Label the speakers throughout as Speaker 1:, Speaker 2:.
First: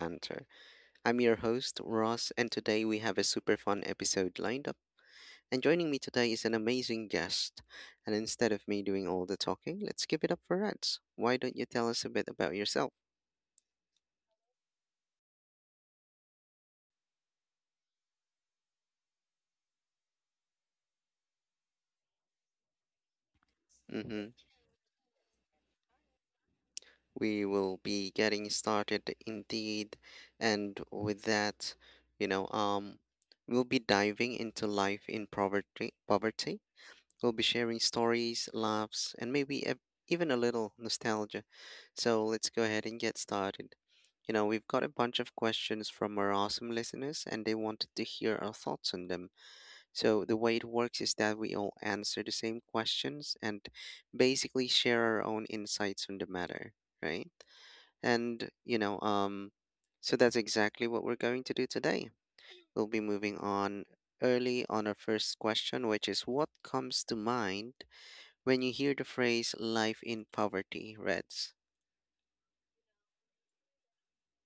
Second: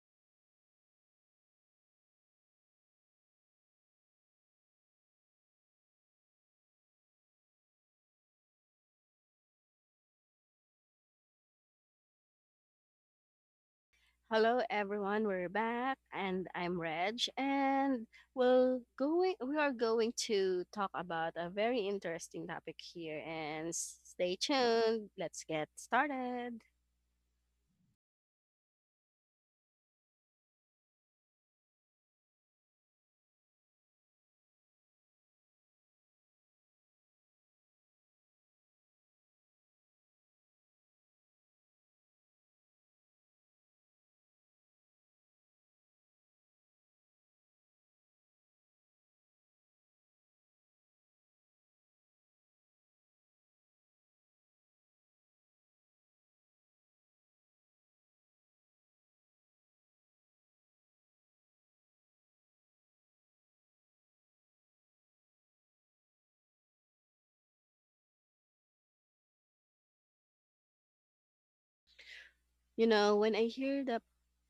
Speaker 1: banter. I'm your host, Ross, and today we have a super fun episode lined up. And joining me today is an amazing guest. And instead of me doing all the talking, let's give it up for Reds. Why don't you tell us a bit about yourself?
Speaker 2: Hello everyone, we're back and I'm Reg and we are going to talk about a very interesting topic here and
Speaker 1: Mm hmm.
Speaker 2: stay tuned. Let's get started.
Speaker 1: We will be getting started indeed. And with that, you know, um, we'll be diving into life in poverty. Poverty. We'll be sharing stories, laughs, and maybe ev even a little nostalgia. So let's go ahead and get started. We've got a bunch of questions from our awesome listeners, and they wanted to hear our thoughts on them. So the way it works is that we all answer the same questions and basically share our own insights on the matter, right? And, so that's exactly what we're going to do today. We'll be moving on early on our first question, which is what comes to mind when you hear the phrase life in poverty, Reds?
Speaker 2: You know, when I hear the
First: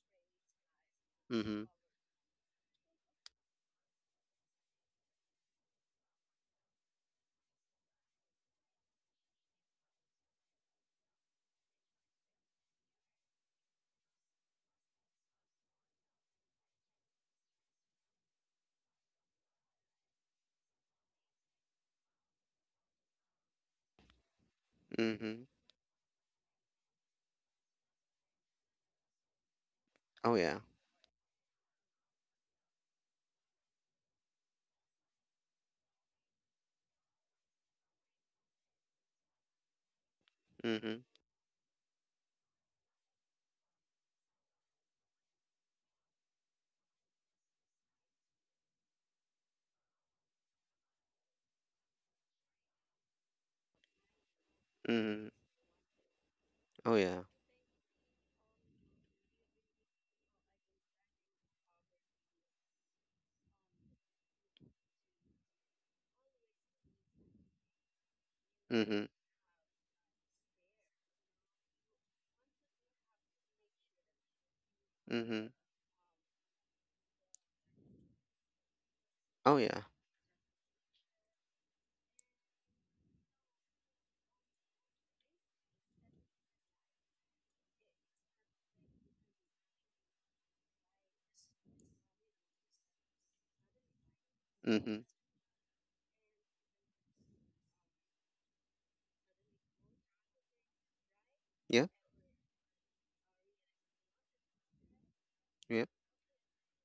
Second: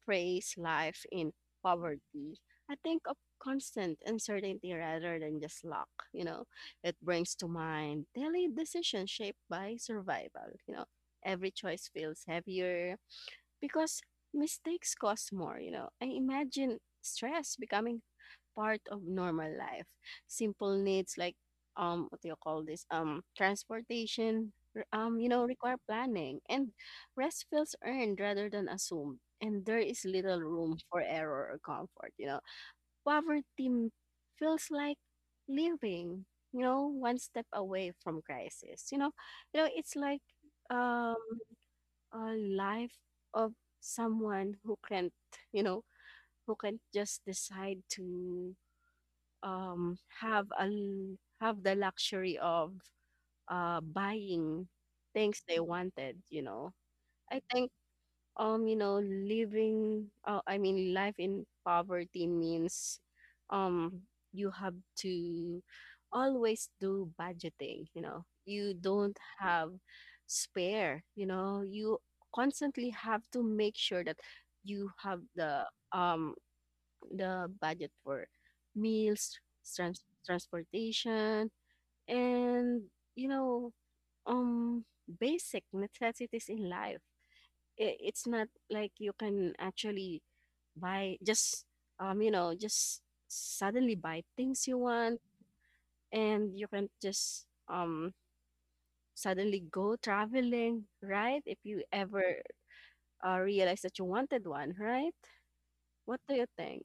Speaker 2: phrase life in
Speaker 1: Mm-hmm.
Speaker 2: poverty, I think of constant uncertainty rather than just luck, you know. It brings to mind daily decisions shaped by survival, you know. Every choice feels heavier because mistakes cost more, you know. I imagine stress becoming part of normal life. Simple needs like what do you call this? Transportation, you
Speaker 1: Mm-hmm.
Speaker 2: know, require planning and rest feels earned rather than assumed. And there is
Speaker 1: Oh
Speaker 2: little
Speaker 1: yeah.
Speaker 2: room for error or comfort, you know. Poverty m- Feels like living, you know, one step away from crisis. You know, it's like
Speaker 1: Mm-hmm.
Speaker 2: um a life of someone who can't, you know, who can't just decide to have have the luxury of buying
Speaker 1: Mm-hmm.
Speaker 2: things they wanted. You know,
Speaker 1: Oh yeah.
Speaker 2: I think you know living life in poverty means um you have to always do budgeting, you know. You
Speaker 1: Mm-hmm.
Speaker 2: don't have spare, you know. You constantly have to make sure that you have
Speaker 1: Mm-hmm.
Speaker 2: um the budget for meals,
Speaker 1: Oh yeah.
Speaker 2: transportation, and you know, um basic necessities in life. It's not like you can actually buy just you know just suddenly buy things you
Speaker 1: Mm-hmm.
Speaker 2: want, and you can just suddenly go traveling, right, if you
Speaker 1: Yeah.
Speaker 2: ever realize that you wanted one, right?
Speaker 1: Yeah.
Speaker 2: What do you think?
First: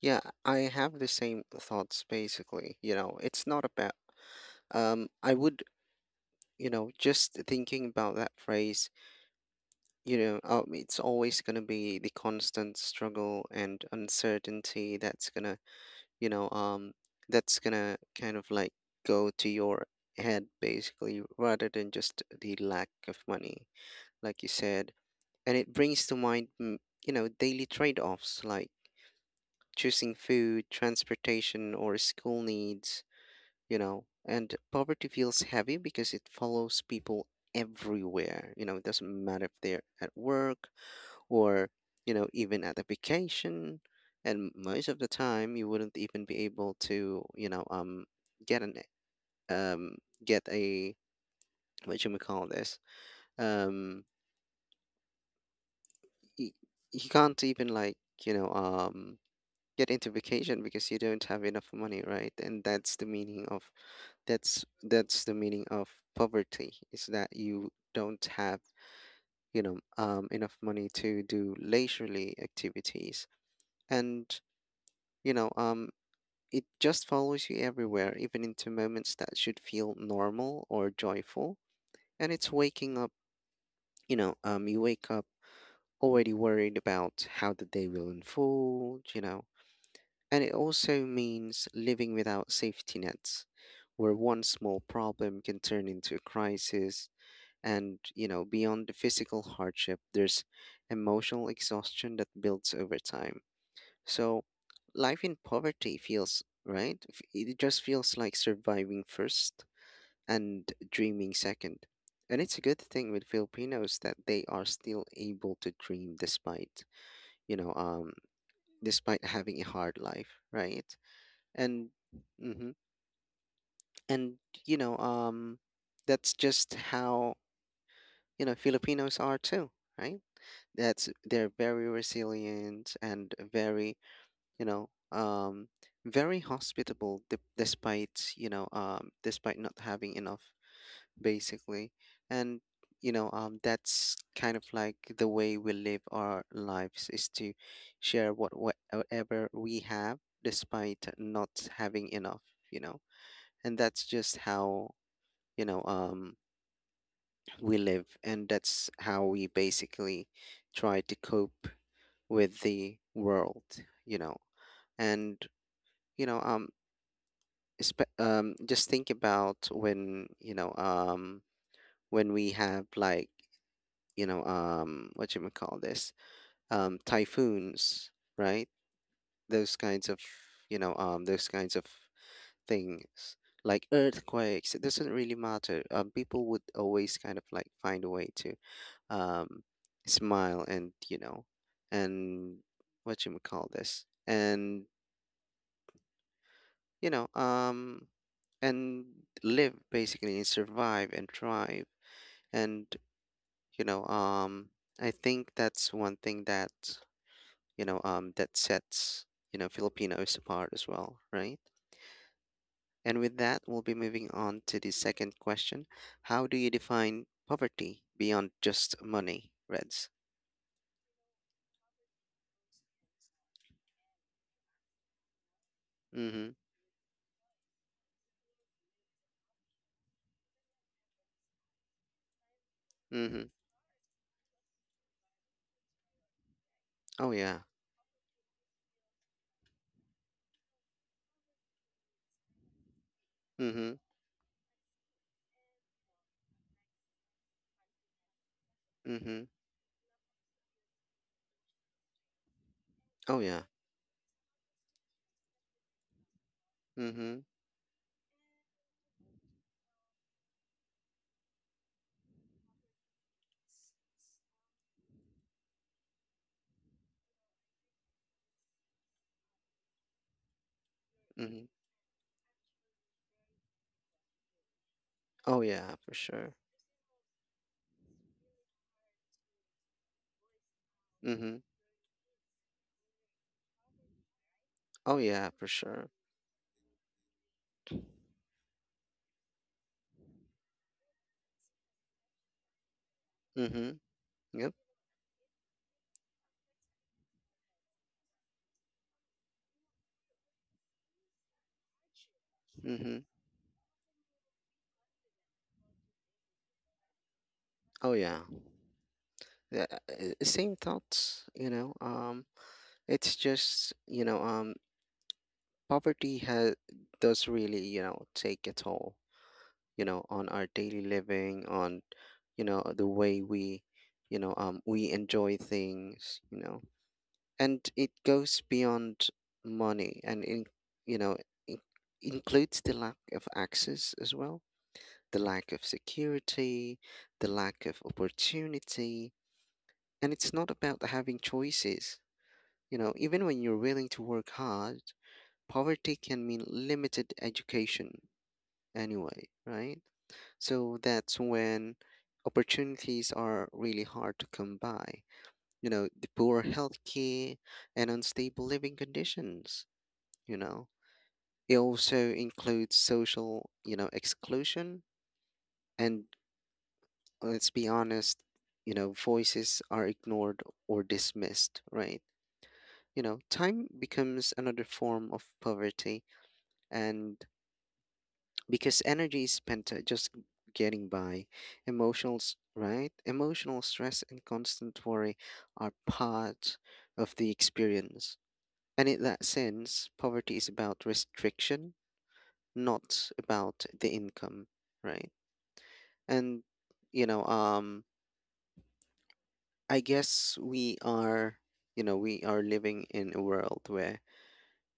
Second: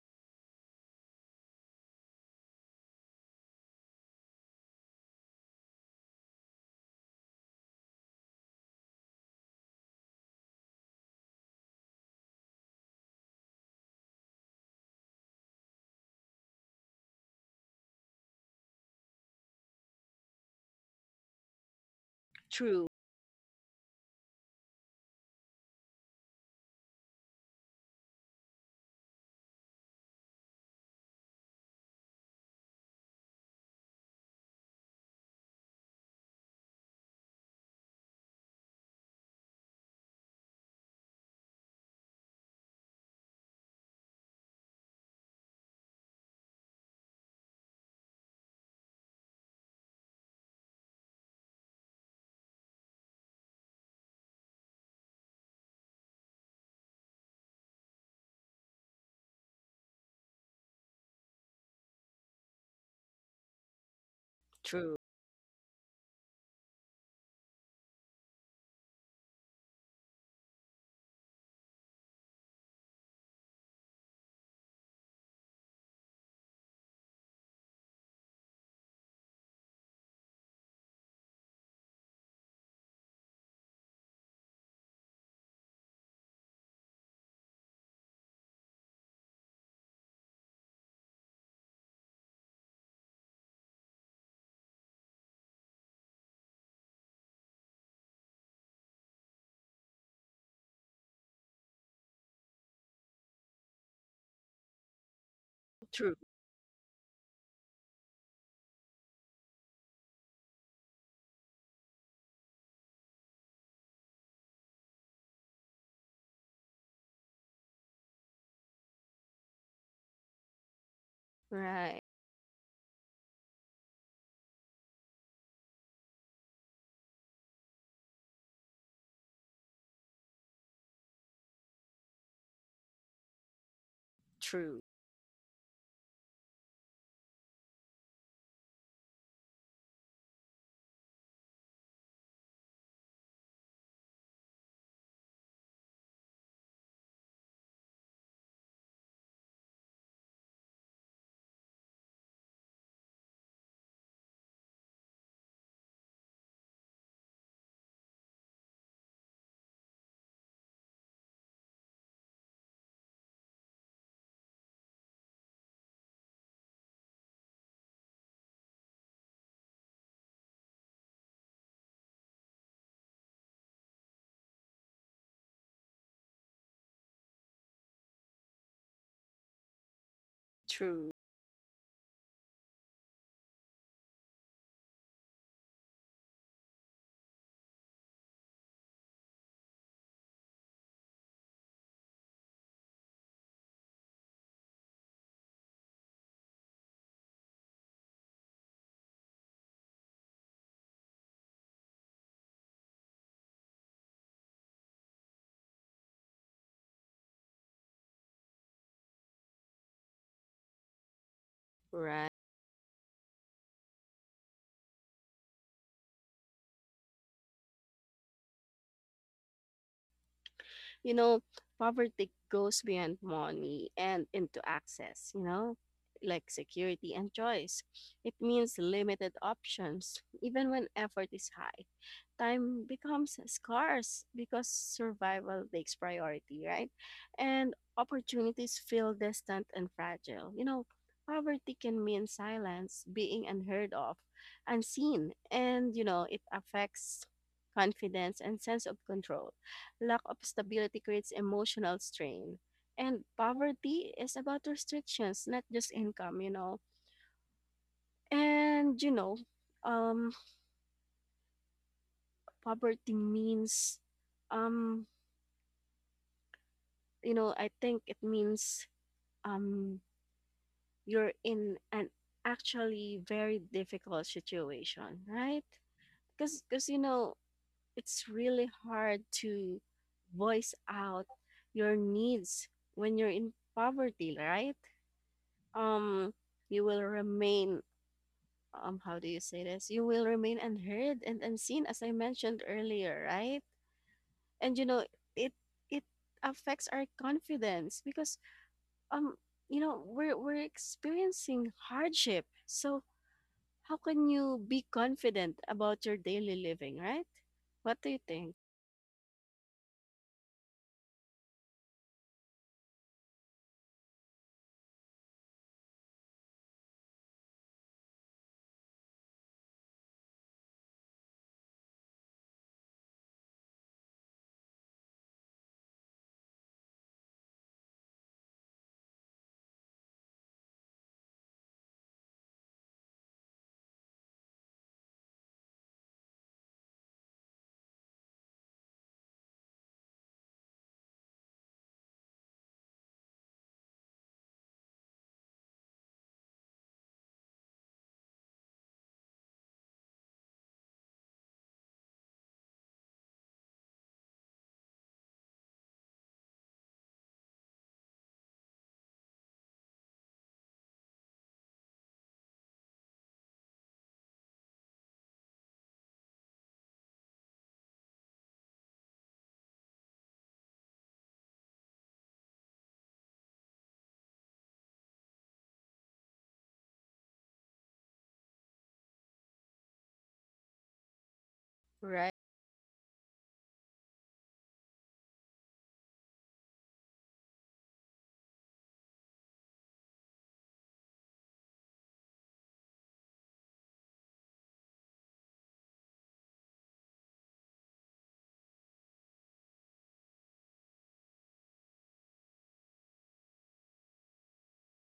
Speaker 1: Yeah. I have the same thoughts basically. It's not about, I would, just thinking about that phrase. It's always going to be the constant struggle and uncertainty that's going to, you know, um, kind of like go to your head basically, rather than just the
Speaker 2: True.
Speaker 1: lack of money, like you said. And it brings to mind, daily trade offs like choosing food, transportation, or school needs, and poverty feels heavy because it follows people everywhere. It doesn't matter if they're at work or even at a vacation, and most of the time you wouldn't even be able to get an um get a, what you may call this, um you, you can't even, like, you know um get into vacation because you don't have enough money, right? And that's the meaning of,
Speaker 2: True.
Speaker 1: that's the meaning of poverty, is that you don't have, enough money to do leisurely activities. And you know um it just follows you everywhere, even into moments that should feel normal or joyful. And it's waking up, you wake up already worried about how the day will unfold, you know. And it also means living without safety nets, where one small problem can turn into a crisis. And, beyond the physical hardship, there's emotional exhaustion that builds over time. So life in poverty
Speaker 2: True.
Speaker 1: feels right. It just feels like surviving first and dreaming second. And it's a good thing with Filipinos that they are still able to dream despite, you know, um, despite having a hard life, right? And,
Speaker 2: Right.
Speaker 1: hmm and, you know, um, that's just how, Filipinos are too, right? That's, they're very resilient and very, you
Speaker 2: True.
Speaker 1: know um very hospitable, despite, despite not having enough, basically. And that's kind of like the way we live our lives, is to share whatever we have despite not having enough, you know. And that's just how, you know um we live, and that's how we basically try to cope with the world, you know. And you know um just think about when, when we have like, what you call this, typhoons, right? Those kinds of,
Speaker 2: True.
Speaker 1: those kinds of things, like earthquakes, it doesn't really matter. People would always kind of like find a way to, um smile and, you know, and, what you call this, and, you know um and live, basically, and survive and thrive. And you know um I think that's one thing that, that sets, Filipinos apart as well, right?
Speaker 2: Right.
Speaker 1: And with that, we'll be moving on to the second question. How do you define poverty beyond just money, Reds?
Speaker 2: You know, poverty goes beyond money and into access, you know, like
Speaker 1: Mhm.
Speaker 2: security and choice. It means limited options, even when effort is high. Time becomes
Speaker 1: Mhm.
Speaker 2: scarce because survival takes priority, right?
Speaker 1: Oh yeah.
Speaker 2: And opportunities feel distant and fragile. You know, poverty can mean silence, being unheard
Speaker 1: Mhm.
Speaker 2: of, unseen, and you know, it affects confidence and sense of
Speaker 1: Mhm.
Speaker 2: control. Lack of stability creates emotional strain. And
Speaker 1: Oh yeah.
Speaker 2: poverty is about restrictions, not just income, you know.
Speaker 1: Mhm.
Speaker 2: And, you know, um, poverty means, um, you know, I think it means um, you're
Speaker 1: Mhm.
Speaker 2: in an actually very difficult situation, right?
Speaker 1: Oh yeah for sure.
Speaker 2: Because you know, it's really hard to voice out
Speaker 1: Mhm.
Speaker 2: your needs when you're in poverty, right?
Speaker 1: Oh yeah for sure.
Speaker 2: um you will remain how do you say this you will remain unheard and unseen as I mentioned earlier, right?
Speaker 1: Mhm. Yep.
Speaker 2: And you know, it it affects our confidence because um you know we're experiencing hardship, so
Speaker 1: Mhm.
Speaker 2: how can you be confident about your daily living, right? What do
Speaker 1: Oh
Speaker 2: you
Speaker 1: yeah.
Speaker 2: think?
Speaker 1: Yeah. Same thoughts, it's just, poverty has, does really, you know, take a toll, you know, on our daily living, on, the way we, we enjoy things, you know. And it goes beyond money, and in, you know, in, includes the lack of access as well, the lack of security, the lack of opportunity, and it's not about having choices. You know, even when you're willing to work hard, poverty can mean limited education anyway, right? So that's when opportunities are really hard to come by. You know, the poor healthcare and unstable living conditions, you know. It also includes social, exclusion, and, let's be honest, you know, voices are ignored or dismissed, right? You know, time becomes another form of poverty, and because energy is spent, just getting by.
Speaker 2: Right.
Speaker 1: Emotionals, right? Emotional stress and constant worry are part of the experience. And in that sense, poverty is about restriction, not about the income, right? And you know, um, I guess we are, we are living in a world where,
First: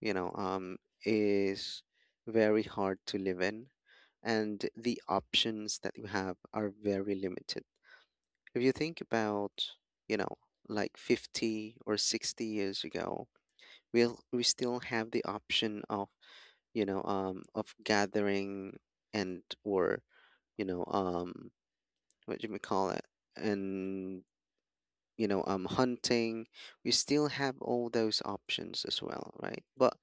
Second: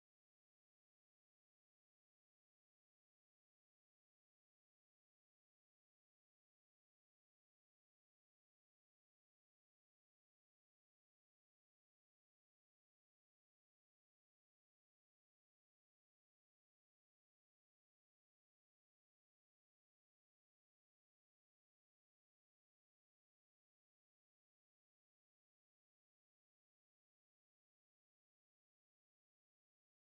Speaker 1: you know, um, is very hard to live in, and the options that you have are very limited. If you think about, you know, like 50 or 60 years ago, we still have the option of, of gathering, and or, you know, um, what do we call it? And hunting. We still have all those options as well, right? But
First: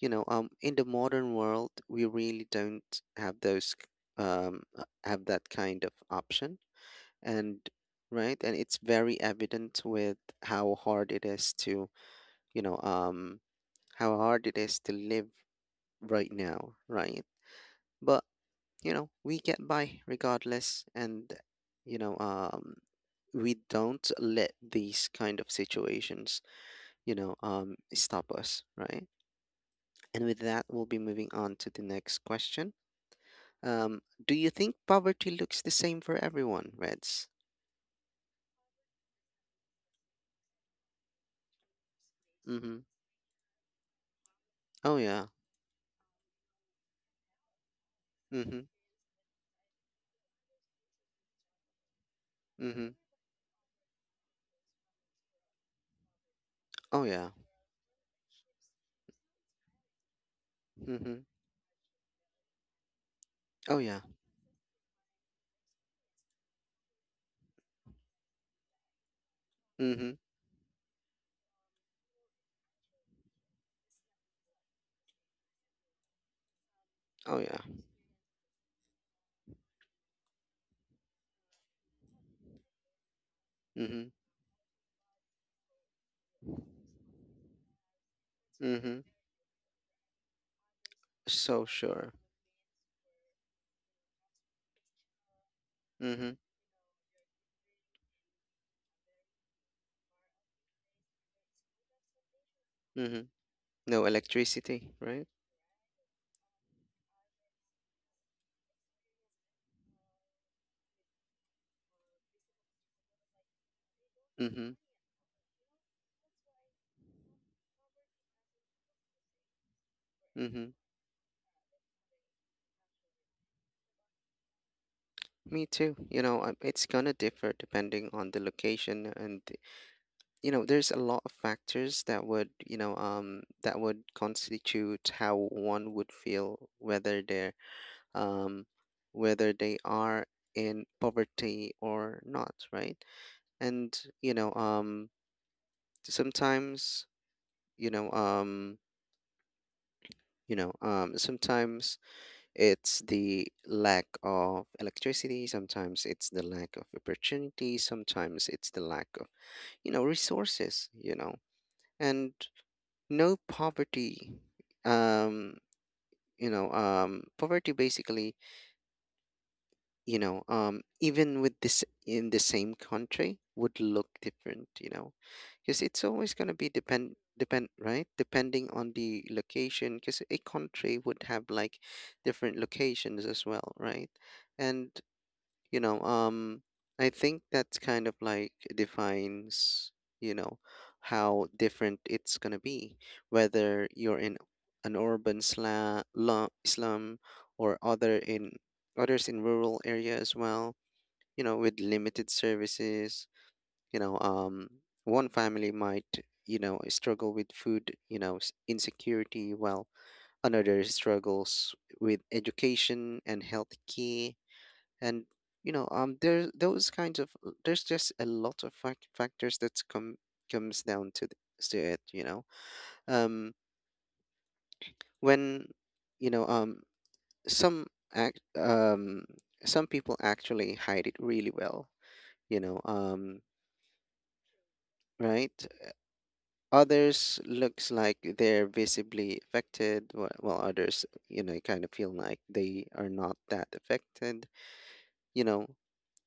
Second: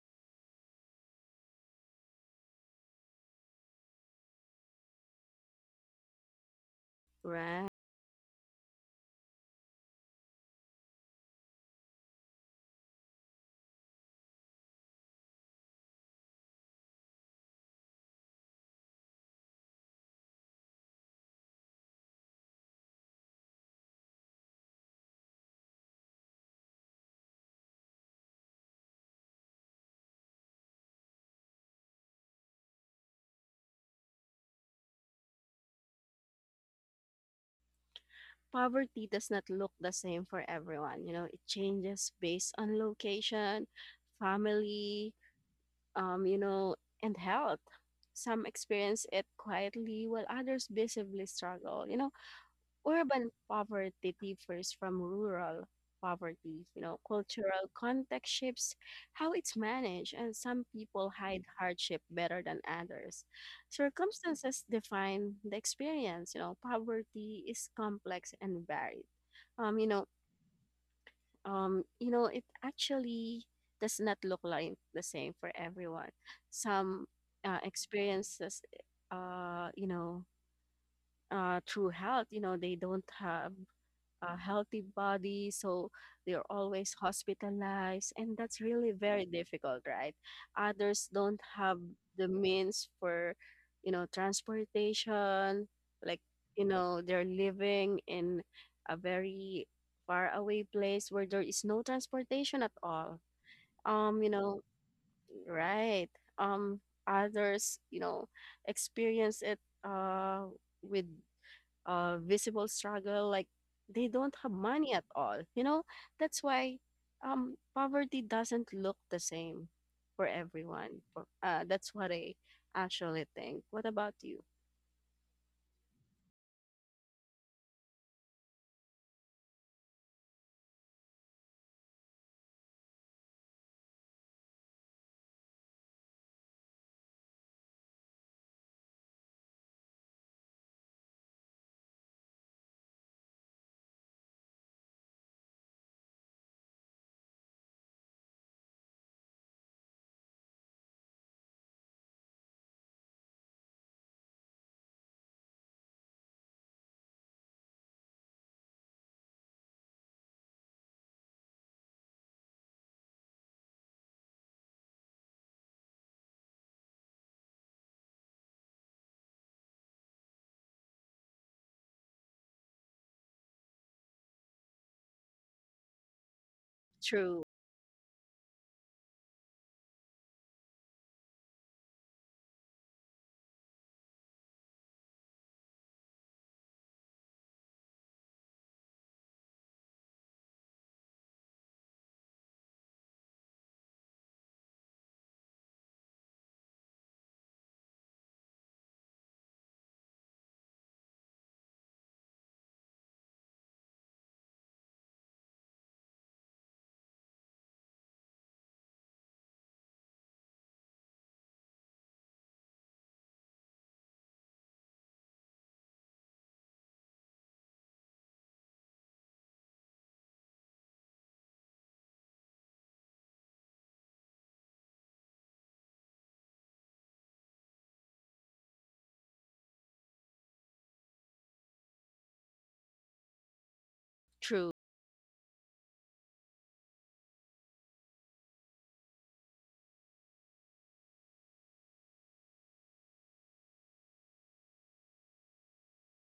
Speaker 1: in the modern world we really don't have those, have that kind of option. And
Speaker 2: Right.
Speaker 1: right, and it's very evident with how hard it is to, you know um how hard it is to live right now, right? But you know, we get by regardless. And you know um we don't let these kind of situations, stop us, right? And with that, we'll be moving on to the next question. Do you think poverty looks the same for everyone, Reds?
Speaker 2: Poverty does not look the same for everyone, you know. It changes based
Speaker 1: Mm-hmm.
Speaker 2: on location,
Speaker 1: Oh
Speaker 2: family,
Speaker 1: yeah.
Speaker 2: you know, and health. Some
Speaker 1: Mm-hmm.
Speaker 2: experience it quietly while others visibly struggle. You know,
Speaker 1: Mm-hmm.
Speaker 2: urban poverty differs from rural poverty. You know,
Speaker 1: Oh yeah.
Speaker 2: cultural context shapes how it's managed, and some people
Speaker 1: Mm-hmm.
Speaker 2: hide hardship better than others.
Speaker 1: Oh yeah.
Speaker 2: Circumstances define the experience. You know, poverty is complex and varied. Um, you know,
Speaker 1: Mm-hmm.
Speaker 2: you know, it actually does not look like the same for everyone. Some
Speaker 1: Oh yeah.
Speaker 2: experiences, uh, you know, through health, you know, they don't have
Speaker 1: Mm-hmm.
Speaker 2: a healthy body, so they're always hospitalized, and that's really
Speaker 1: Mm-hmm.
Speaker 2: very difficult, right? Others don't
Speaker 1: So
Speaker 2: have
Speaker 1: sure.
Speaker 2: the means for, you know, transportation. Like,
Speaker 1: Mm-hmm.
Speaker 2: you know, they're living in a very far away place where there is no transportation at all.
Speaker 1: Mm-hmm. No
Speaker 2: um you know
Speaker 1: electricity, right?
Speaker 2: right. um Others, you know, experience it uh with visible struggle, like they don't have
Speaker 1: Mm-hmm.
Speaker 2: money at all, you know. That's why, poverty doesn't look the same for
Speaker 1: Mm-hmm.
Speaker 2: everyone. For, that's what I actually think. What about you?
Speaker 1: Me too. It's gonna differ depending on the location. And there's a lot of factors that would, that would constitute how one would feel whether they're, um, whether they are in poverty or not, right? And sometimes, you know, um, sometimes it's the lack of electricity, sometimes it's the lack of opportunity, sometimes it's the lack of, resources, you know. And no poverty, um, poverty basically, even with this in the same country would look different, you know, because it's always going to be
Speaker 2: True.
Speaker 1: depend, right, depending on the location, because a country would have like different locations as well, right. And you know um I think that's kind of like defines, you know how different it's going to be whether you're in an urban slum, or other in others in rural area as well, you know, with limited services. you know um One family might, you know, struggle with food, insecurity, while another struggles with education and health. And there, those kinds of, there's just a lot of factors that comes down to to it, you know. um when, you know um some, act some people actually hide it really well, you know um
Speaker 2: True.
Speaker 1: right. Others looks like they're visibly affected, while others, you know, kind of feel like they are not that affected, you know.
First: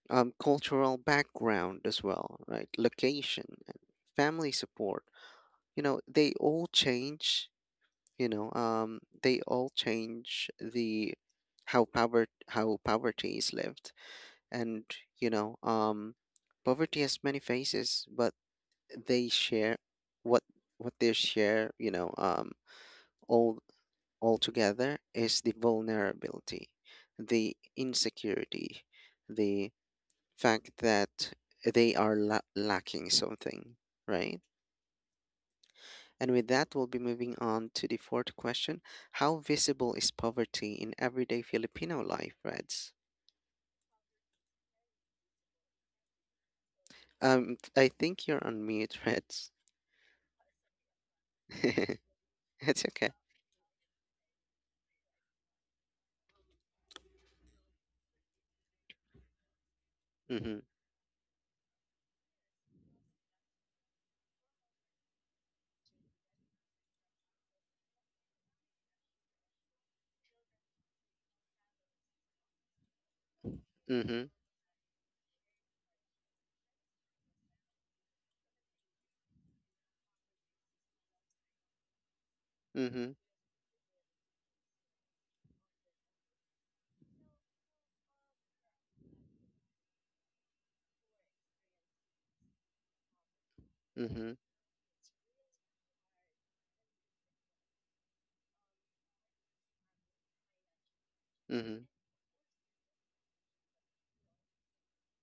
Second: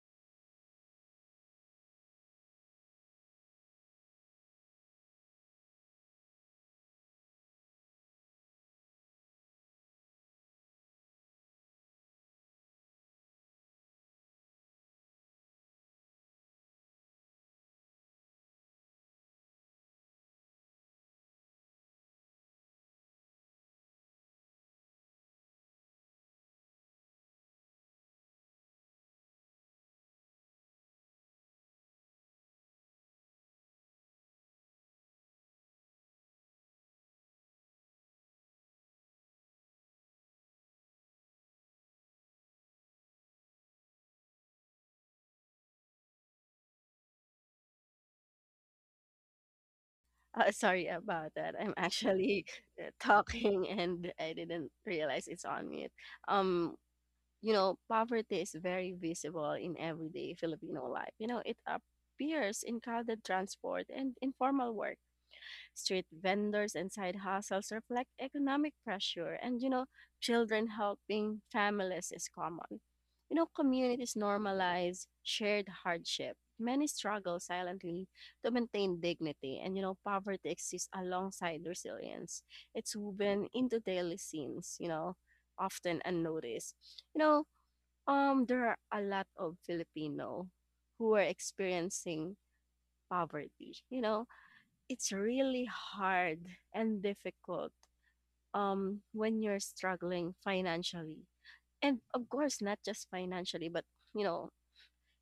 Speaker 1: Cultural background as well, right? Location and family support, you know. They all change. They all change the how power how poverty is lived. And you know, um, poverty has many faces, but they share what what they share. All all together, is the vulnerability, the insecurity, the fact that they are, lacking something, right? And with that, we'll be moving on to the fourth question. How visible is poverty in everyday Filipino life, Reds? I think you're on mute, Reds.
Speaker 2: Sorry about that. I'm actually
Speaker 1: It's okay.
Speaker 2: talking and I didn't realize it's on mute. um you know, poverty is very visible in everyday
Speaker 1: Mm-hmm.
Speaker 2: Filipino life. You know, it appears in crowded transport and informal work. Street vendors and side hustles reflect economic pressure, and you know, children helping families is common. You know, communities
Speaker 1: Mm-hmm.
Speaker 2: normalize shared hardship. Many struggle silently to maintain dignity, and you know, poverty exists alongside resilience. It's
Speaker 1: Mm-hmm.
Speaker 2: woven into daily scenes, you know, often unnoticed. You know, there are a lot of Filipino who are experiencing poverty. You know,
Speaker 1: Mm-hmm.
Speaker 2: it's really hard and difficult when you're struggling financially,
Speaker 1: Mm-hmm.
Speaker 2: and of course not just financially but you know,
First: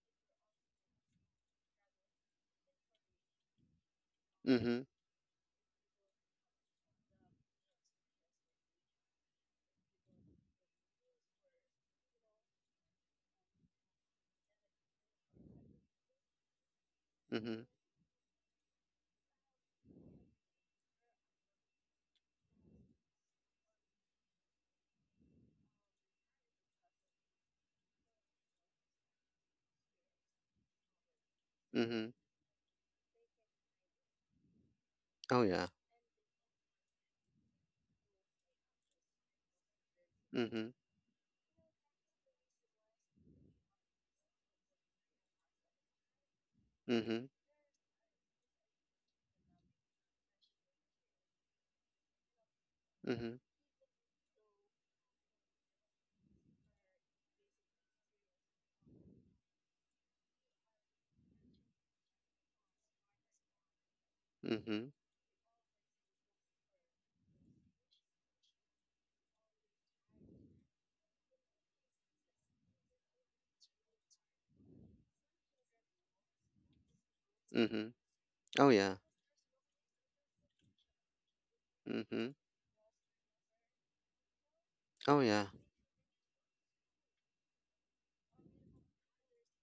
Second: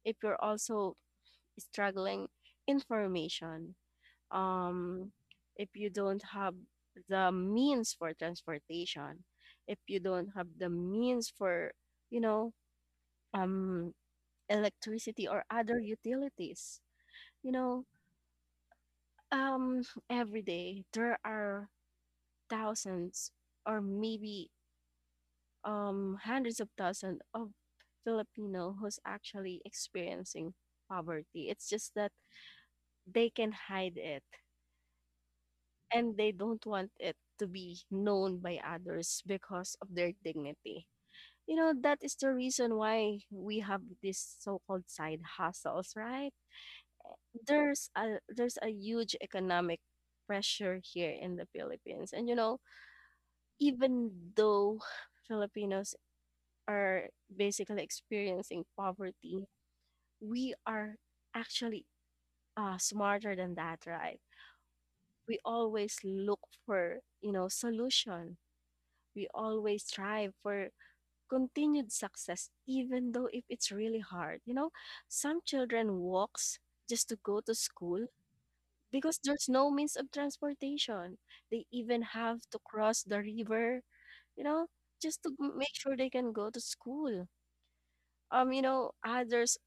Speaker 2: if you're also struggling information,
Speaker 1: Mm-hmm.
Speaker 2: um if you don't have the means for transportation, if you don't have the means for, you know, um electricity or other utilities, you
Speaker 1: Mm-hmm.
Speaker 2: know. um every day there are thousands, or maybe hundreds of thousands of Filipino who's actually experiencing poverty. It's just
Speaker 1: Mm-hmm.
Speaker 2: that they can hide it,
Speaker 1: Oh yeah.
Speaker 2: and they don't want it to be known by others because of their
Speaker 1: Mm-hmm.
Speaker 2: dignity. You know, that is the reason why we have these so-called side hustles, right?
Speaker 1: Mm-hmm.
Speaker 2: There's a huge economic pressure here in the Philippines. And you know,
Speaker 1: Mm-hmm.
Speaker 2: even though Filipinos are basically experiencing poverty, we are actually smarter than that, right?
Speaker 1: Mm-hmm.
Speaker 2: We always look for, you know, solution. We always strive for continued success, even though if it's really hard. You know, some children walks just to go to
Speaker 1: Mm-hmm.
Speaker 2: school
Speaker 1: Oh yeah.
Speaker 2: because there's no means of transportation. They even
Speaker 1: Mm-hmm.
Speaker 2: have to cross the river, you know, just
Speaker 1: Oh
Speaker 2: to
Speaker 1: yeah.
Speaker 2: make sure they can go to school. You know, others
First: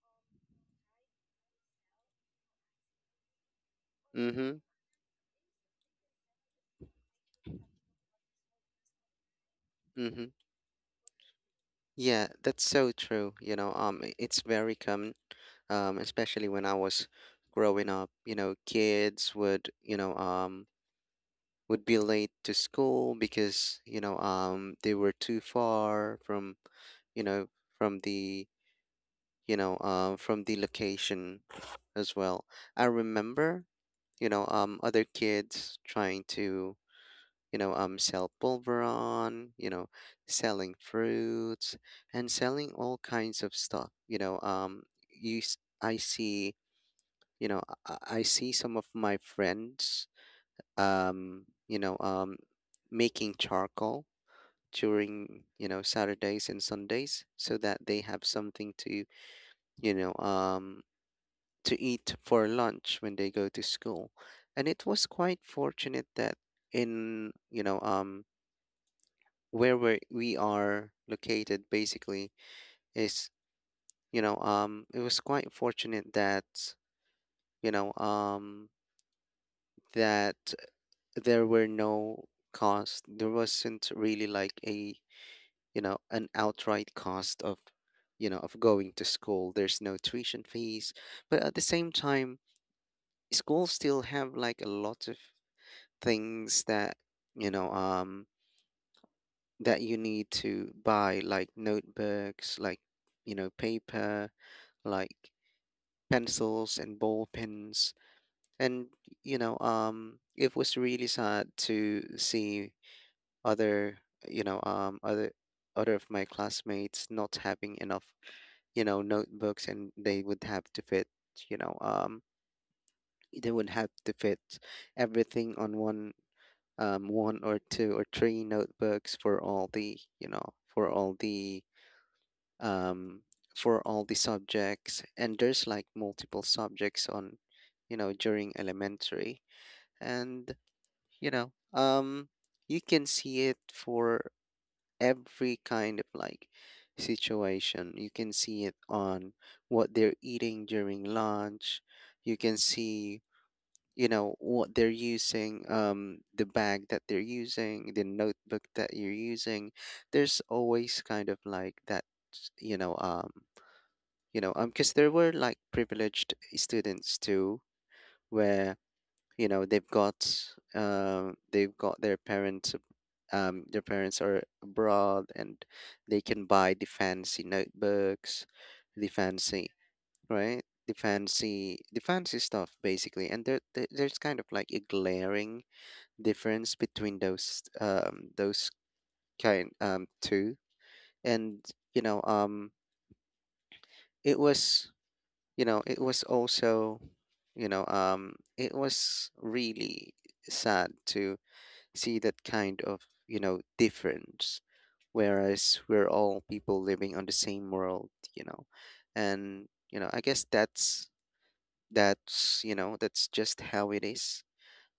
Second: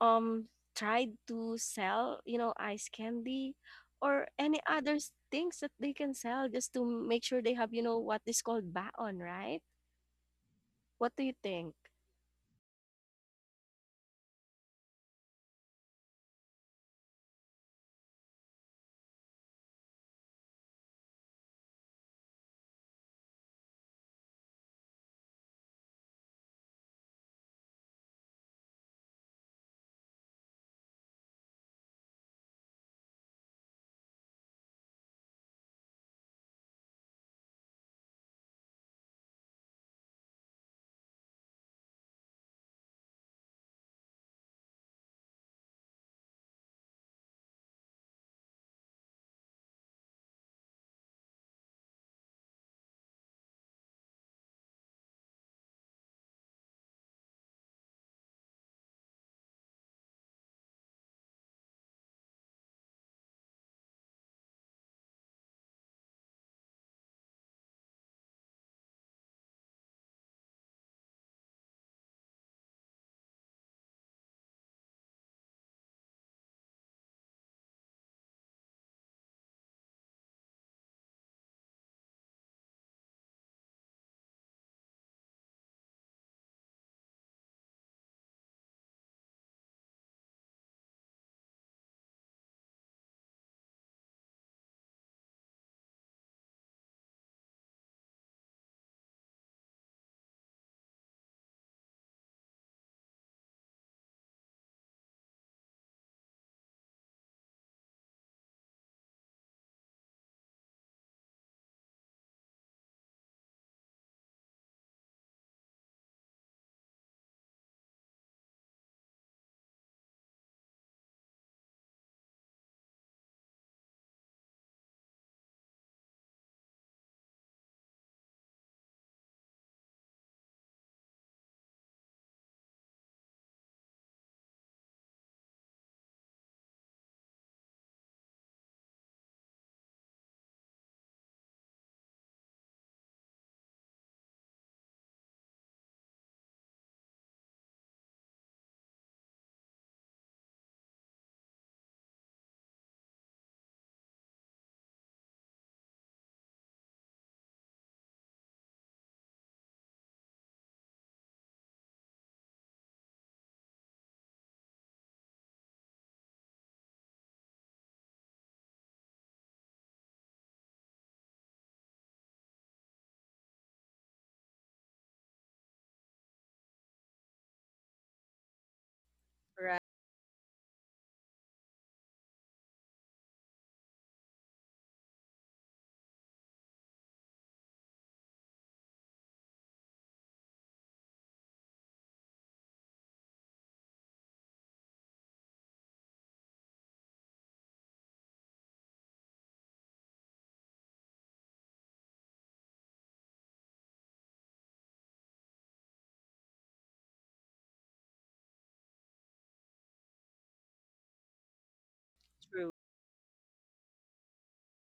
Speaker 2: um tried to sell, you know, ice candy or
Speaker 1: Mm-hmm.
Speaker 2: any other things that they can sell just to make sure they have, you know, what is called baon, right?
Speaker 1: Mm-hmm.
Speaker 2: What do you think?
Speaker 1: Yeah, that's so true. It's very common, especially when I was growing up. Kids would, would be late to school because, they were too far from, you know, from the, from the location as well. I remember, other kids trying to sell pulveron, selling fruits and selling all kinds of stuff. I see, you know, I see some of my friends, um, you know, um, making charcoal during, Saturdays and Sundays so that they have something to, you know, um, to eat for lunch when they go to school. And it was quite fortunate that in, you know, um, where we are located basically is you know It was quite fortunate that you know um that there were no cost there wasn't really like a, an outright cost of, of going to school. There's no tuition fees, but at the same time schools still have like a lot of things that, you know um that you need to buy, like notebooks, like, paper, like pencils and ball pens. And it was really sad to see other, you know, other other of my classmates not having enough, notebooks, and they would have to fit, you know, um, they would have to fit everything on one, one or two or three notebooks for all the, for all the um, for all the subjects. And there's like multiple subjects on, during elementary. And you know um you can see it for every kind of like situation. You can see it on what they're eating during lunch. You can see, what they're using, um, the bag that they're using, the notebook that you're using. There's always kind of like that, you know um because there were like privileged students too, where, you know they've got they've got their parents are abroad and they can buy the fancy notebooks, the fancy
Speaker 2: Right.
Speaker 1: right, the fancy stuff basically. And there there's kind of like a glaring difference between those kind two, and you know um it was, it was also, it was really sad to see that kind of, difference, whereas we're all people living on the same world, you know. And you know, I guess that's
Speaker 2: True.
Speaker 1: you know that's just how it is.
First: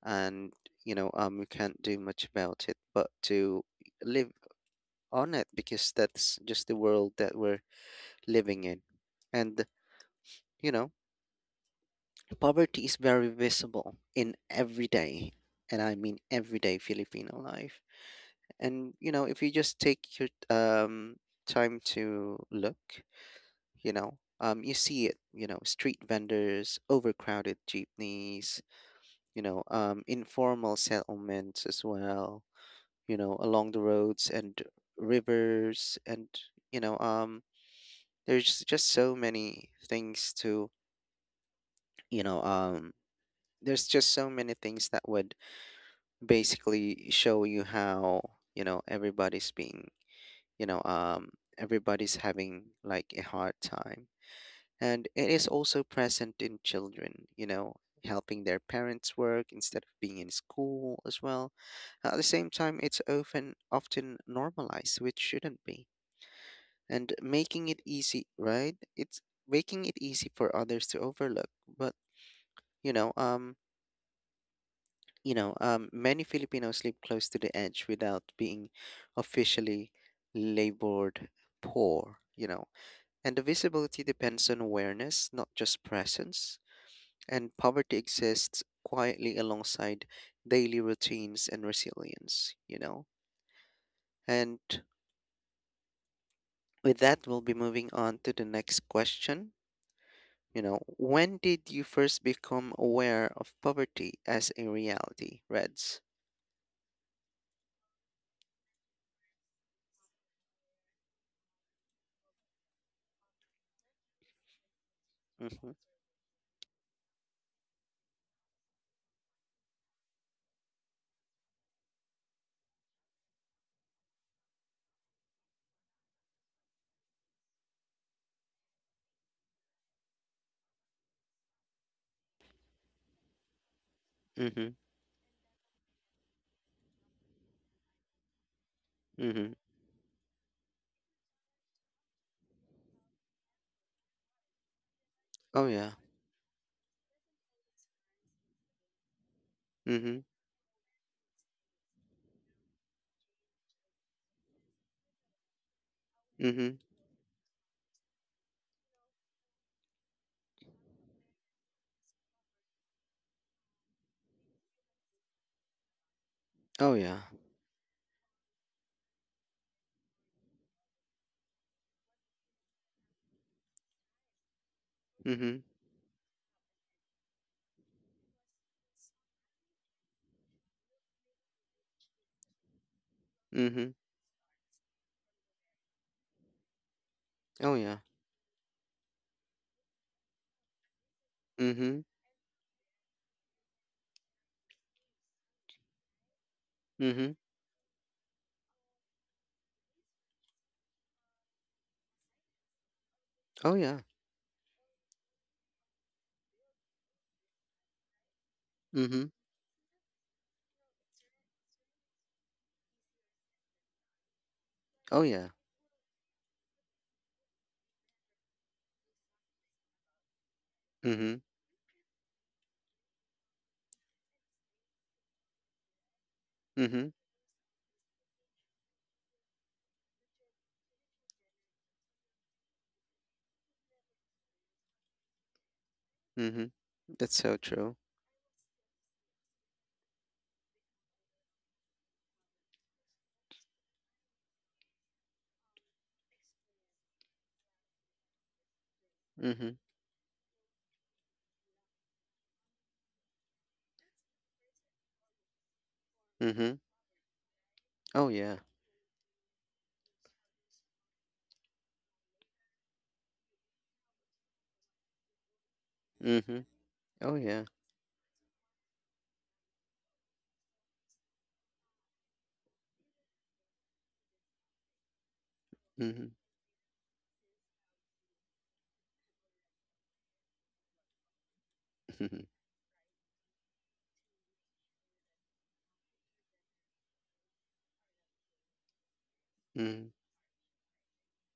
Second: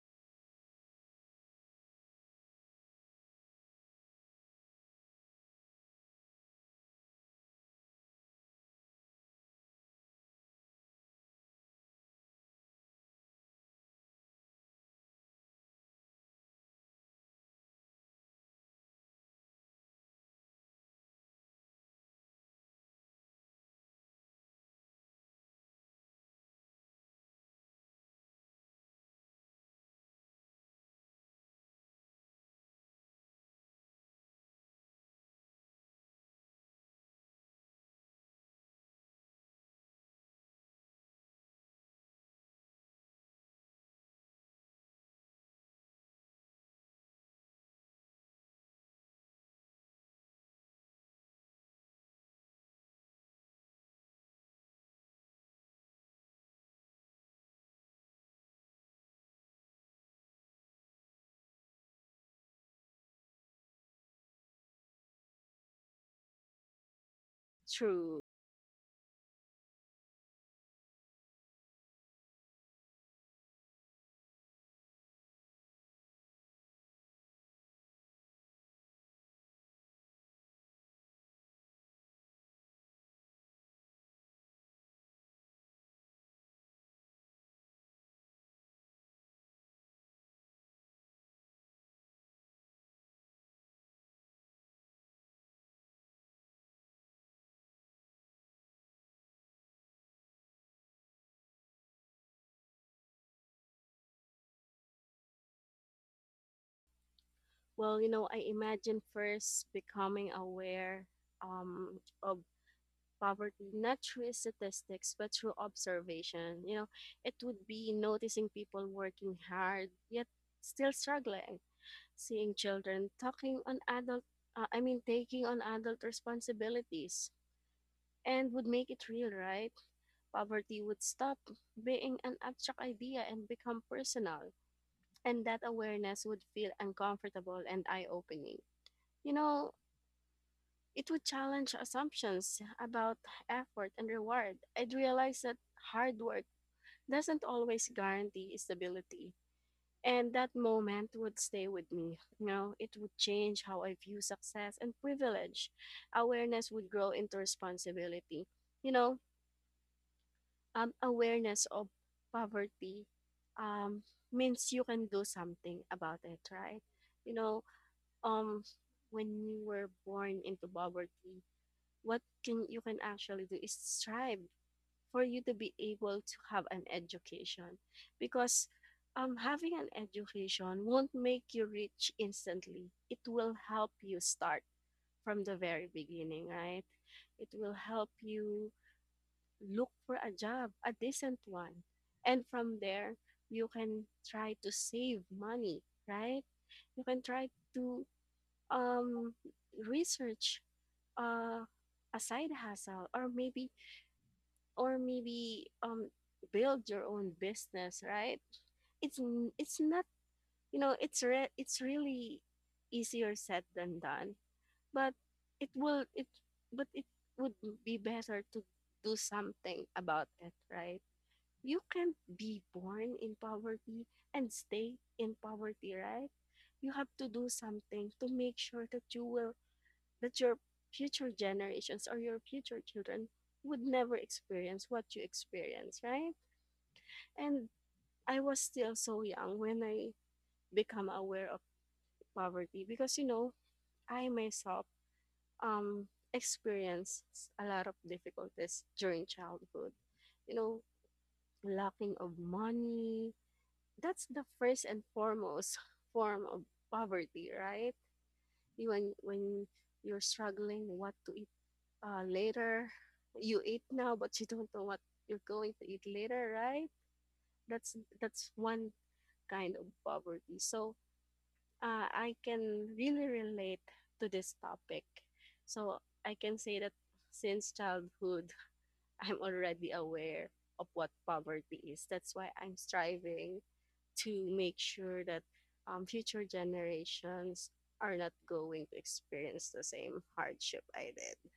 Speaker 1: And we can't do much about it but to live on it, because that's just the world that we're living in. And you know, poverty is very visible in everyday, and I mean everyday Filipino life. And you know, if you just take your time to look, you see it. You know, street vendors, overcrowded jeepneys. Informal settlements as well. You know, along the roads and rivers, and you know, um, there's just so many things to you know there's just so many things that would basically show you how, everybody's being, you know um everybody's having like a hard time. And it is also present in children, you know, helping their parents work instead of being in school as well. At the same time, it's often normalized, which shouldn't be, and making it
Speaker 2: True.
Speaker 1: easy right it's making it easy for others to overlook. But you know um many Filipinos live close to the edge without being officially labored poor, you know. And the visibility depends on awareness, not just presence. And poverty exists quietly alongside daily routines and resilience, you know. And with that, we'll be moving on to the next question. You know, when did you first become aware of poverty as a reality, Reds?
Speaker 2: Well, you know, I imagine first becoming aware um, of poverty, not through statistics, but through
Speaker 1: Mm-hmm.
Speaker 2: observation. You know, it would be noticing people working hard yet still struggling, seeing children talking on adult I mean taking on adult responsibilities, and would make it real, right? Poverty would stop being an abstract idea and become personal,
Speaker 1: Mm-hmm.
Speaker 2: and that awareness would feel uncomfortable and eye-opening, you
Speaker 1: Mm-hmm.
Speaker 2: know. It would challenge assumptions about effort and reward. I'd realize that
Speaker 1: Oh, yeah.
Speaker 2: hard work doesn't always guarantee stability.
Speaker 1: Mm-hmm.
Speaker 2: And that moment would stay with me. You know, it would change how I view success and privilege. Awareness
Speaker 1: Mhm.
Speaker 2: would grow into responsibility. You know, awareness of poverty um, means you can do something about it, right?
Speaker 1: Oh yeah.
Speaker 2: You know, um, when you were born into poverty, what can you can actually do is strive for you to
Speaker 1: Mhm.
Speaker 2: be able to have an education, because having an education won't make you rich instantly. It will help
Speaker 1: Mhm.
Speaker 2: you start from the very beginning, right? It will
Speaker 1: Oh yeah.
Speaker 2: help you look for a job, a decent one.
Speaker 1: Mhm.
Speaker 2: And from there, you can try to save money, right? You can
Speaker 1: Mhm.
Speaker 2: try to um, research uh, a side hustle, or maybe
Speaker 1: Oh yeah.
Speaker 2: or maybe um build your own business, right? It's
Speaker 1: Mhm.
Speaker 2: it's not you know it's re- it's really easier said than done, but
Speaker 1: Oh yeah.
Speaker 2: it will it but it would be better to do something about it, right?
Speaker 1: Mhm.
Speaker 2: You can't be born in poverty and stay in poverty, right? You have
Speaker 1: Mhm.
Speaker 2: to do something to make sure that you will that your future generations or your future children would never experience what you experience, right?
Speaker 1: Mhm. That's so
Speaker 2: And
Speaker 1: true.
Speaker 2: I was still so young when I become aware of poverty, because you know, I myself um experienced a lot of difficulties during
Speaker 1: Mhm.
Speaker 2: childhood. You know, lacking of money. That's the first and foremost form of
Speaker 1: Mhm.
Speaker 2: poverty, right?
Speaker 1: Oh yeah.
Speaker 2: When you're struggling what to eat later, you eat now but you don't know what you're going to eat later,
Speaker 1: Mhm.
Speaker 2: right?
Speaker 1: Oh yeah.
Speaker 2: That's that's one kind of poverty. So I can really relate to this topic. So
Speaker 1: Mhm.
Speaker 2: I can say that since childhood, I'm already aware of what poverty is. That's
Speaker 1: Mhm.
Speaker 2: why I'm striving to make sure that future generations are not going to experience the
Speaker 1: Mhm.
Speaker 2: same hardship I did.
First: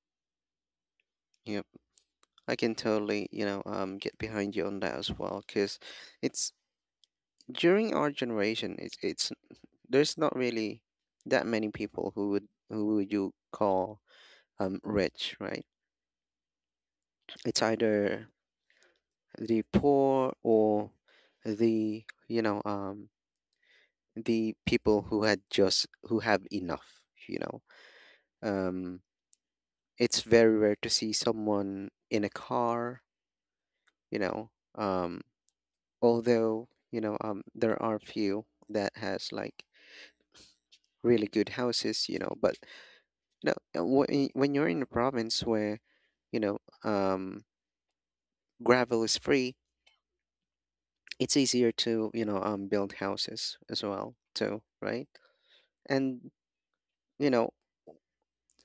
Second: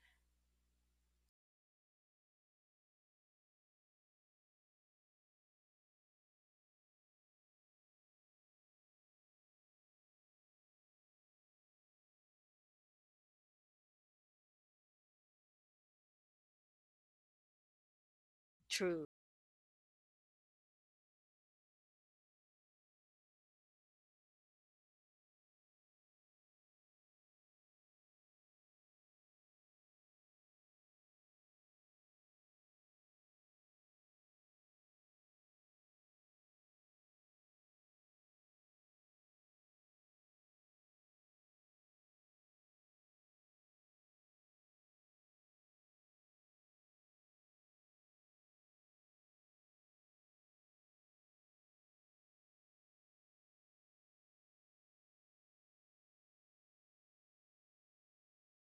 Speaker 1: Yep. I can totally, get behind you on that as well, cause it's during our generation, it's there's not really that many people who would you call rich, right? It's either
Speaker 2: True.
Speaker 1: the poor or the you know the people who had just who have enough, you know um it's very rare to see someone in a car, you know um although there are few that has like really good houses, you know. But you know, when you're in a province where, you know um gravel is free, it's easier to, build houses as well too, right? And you know,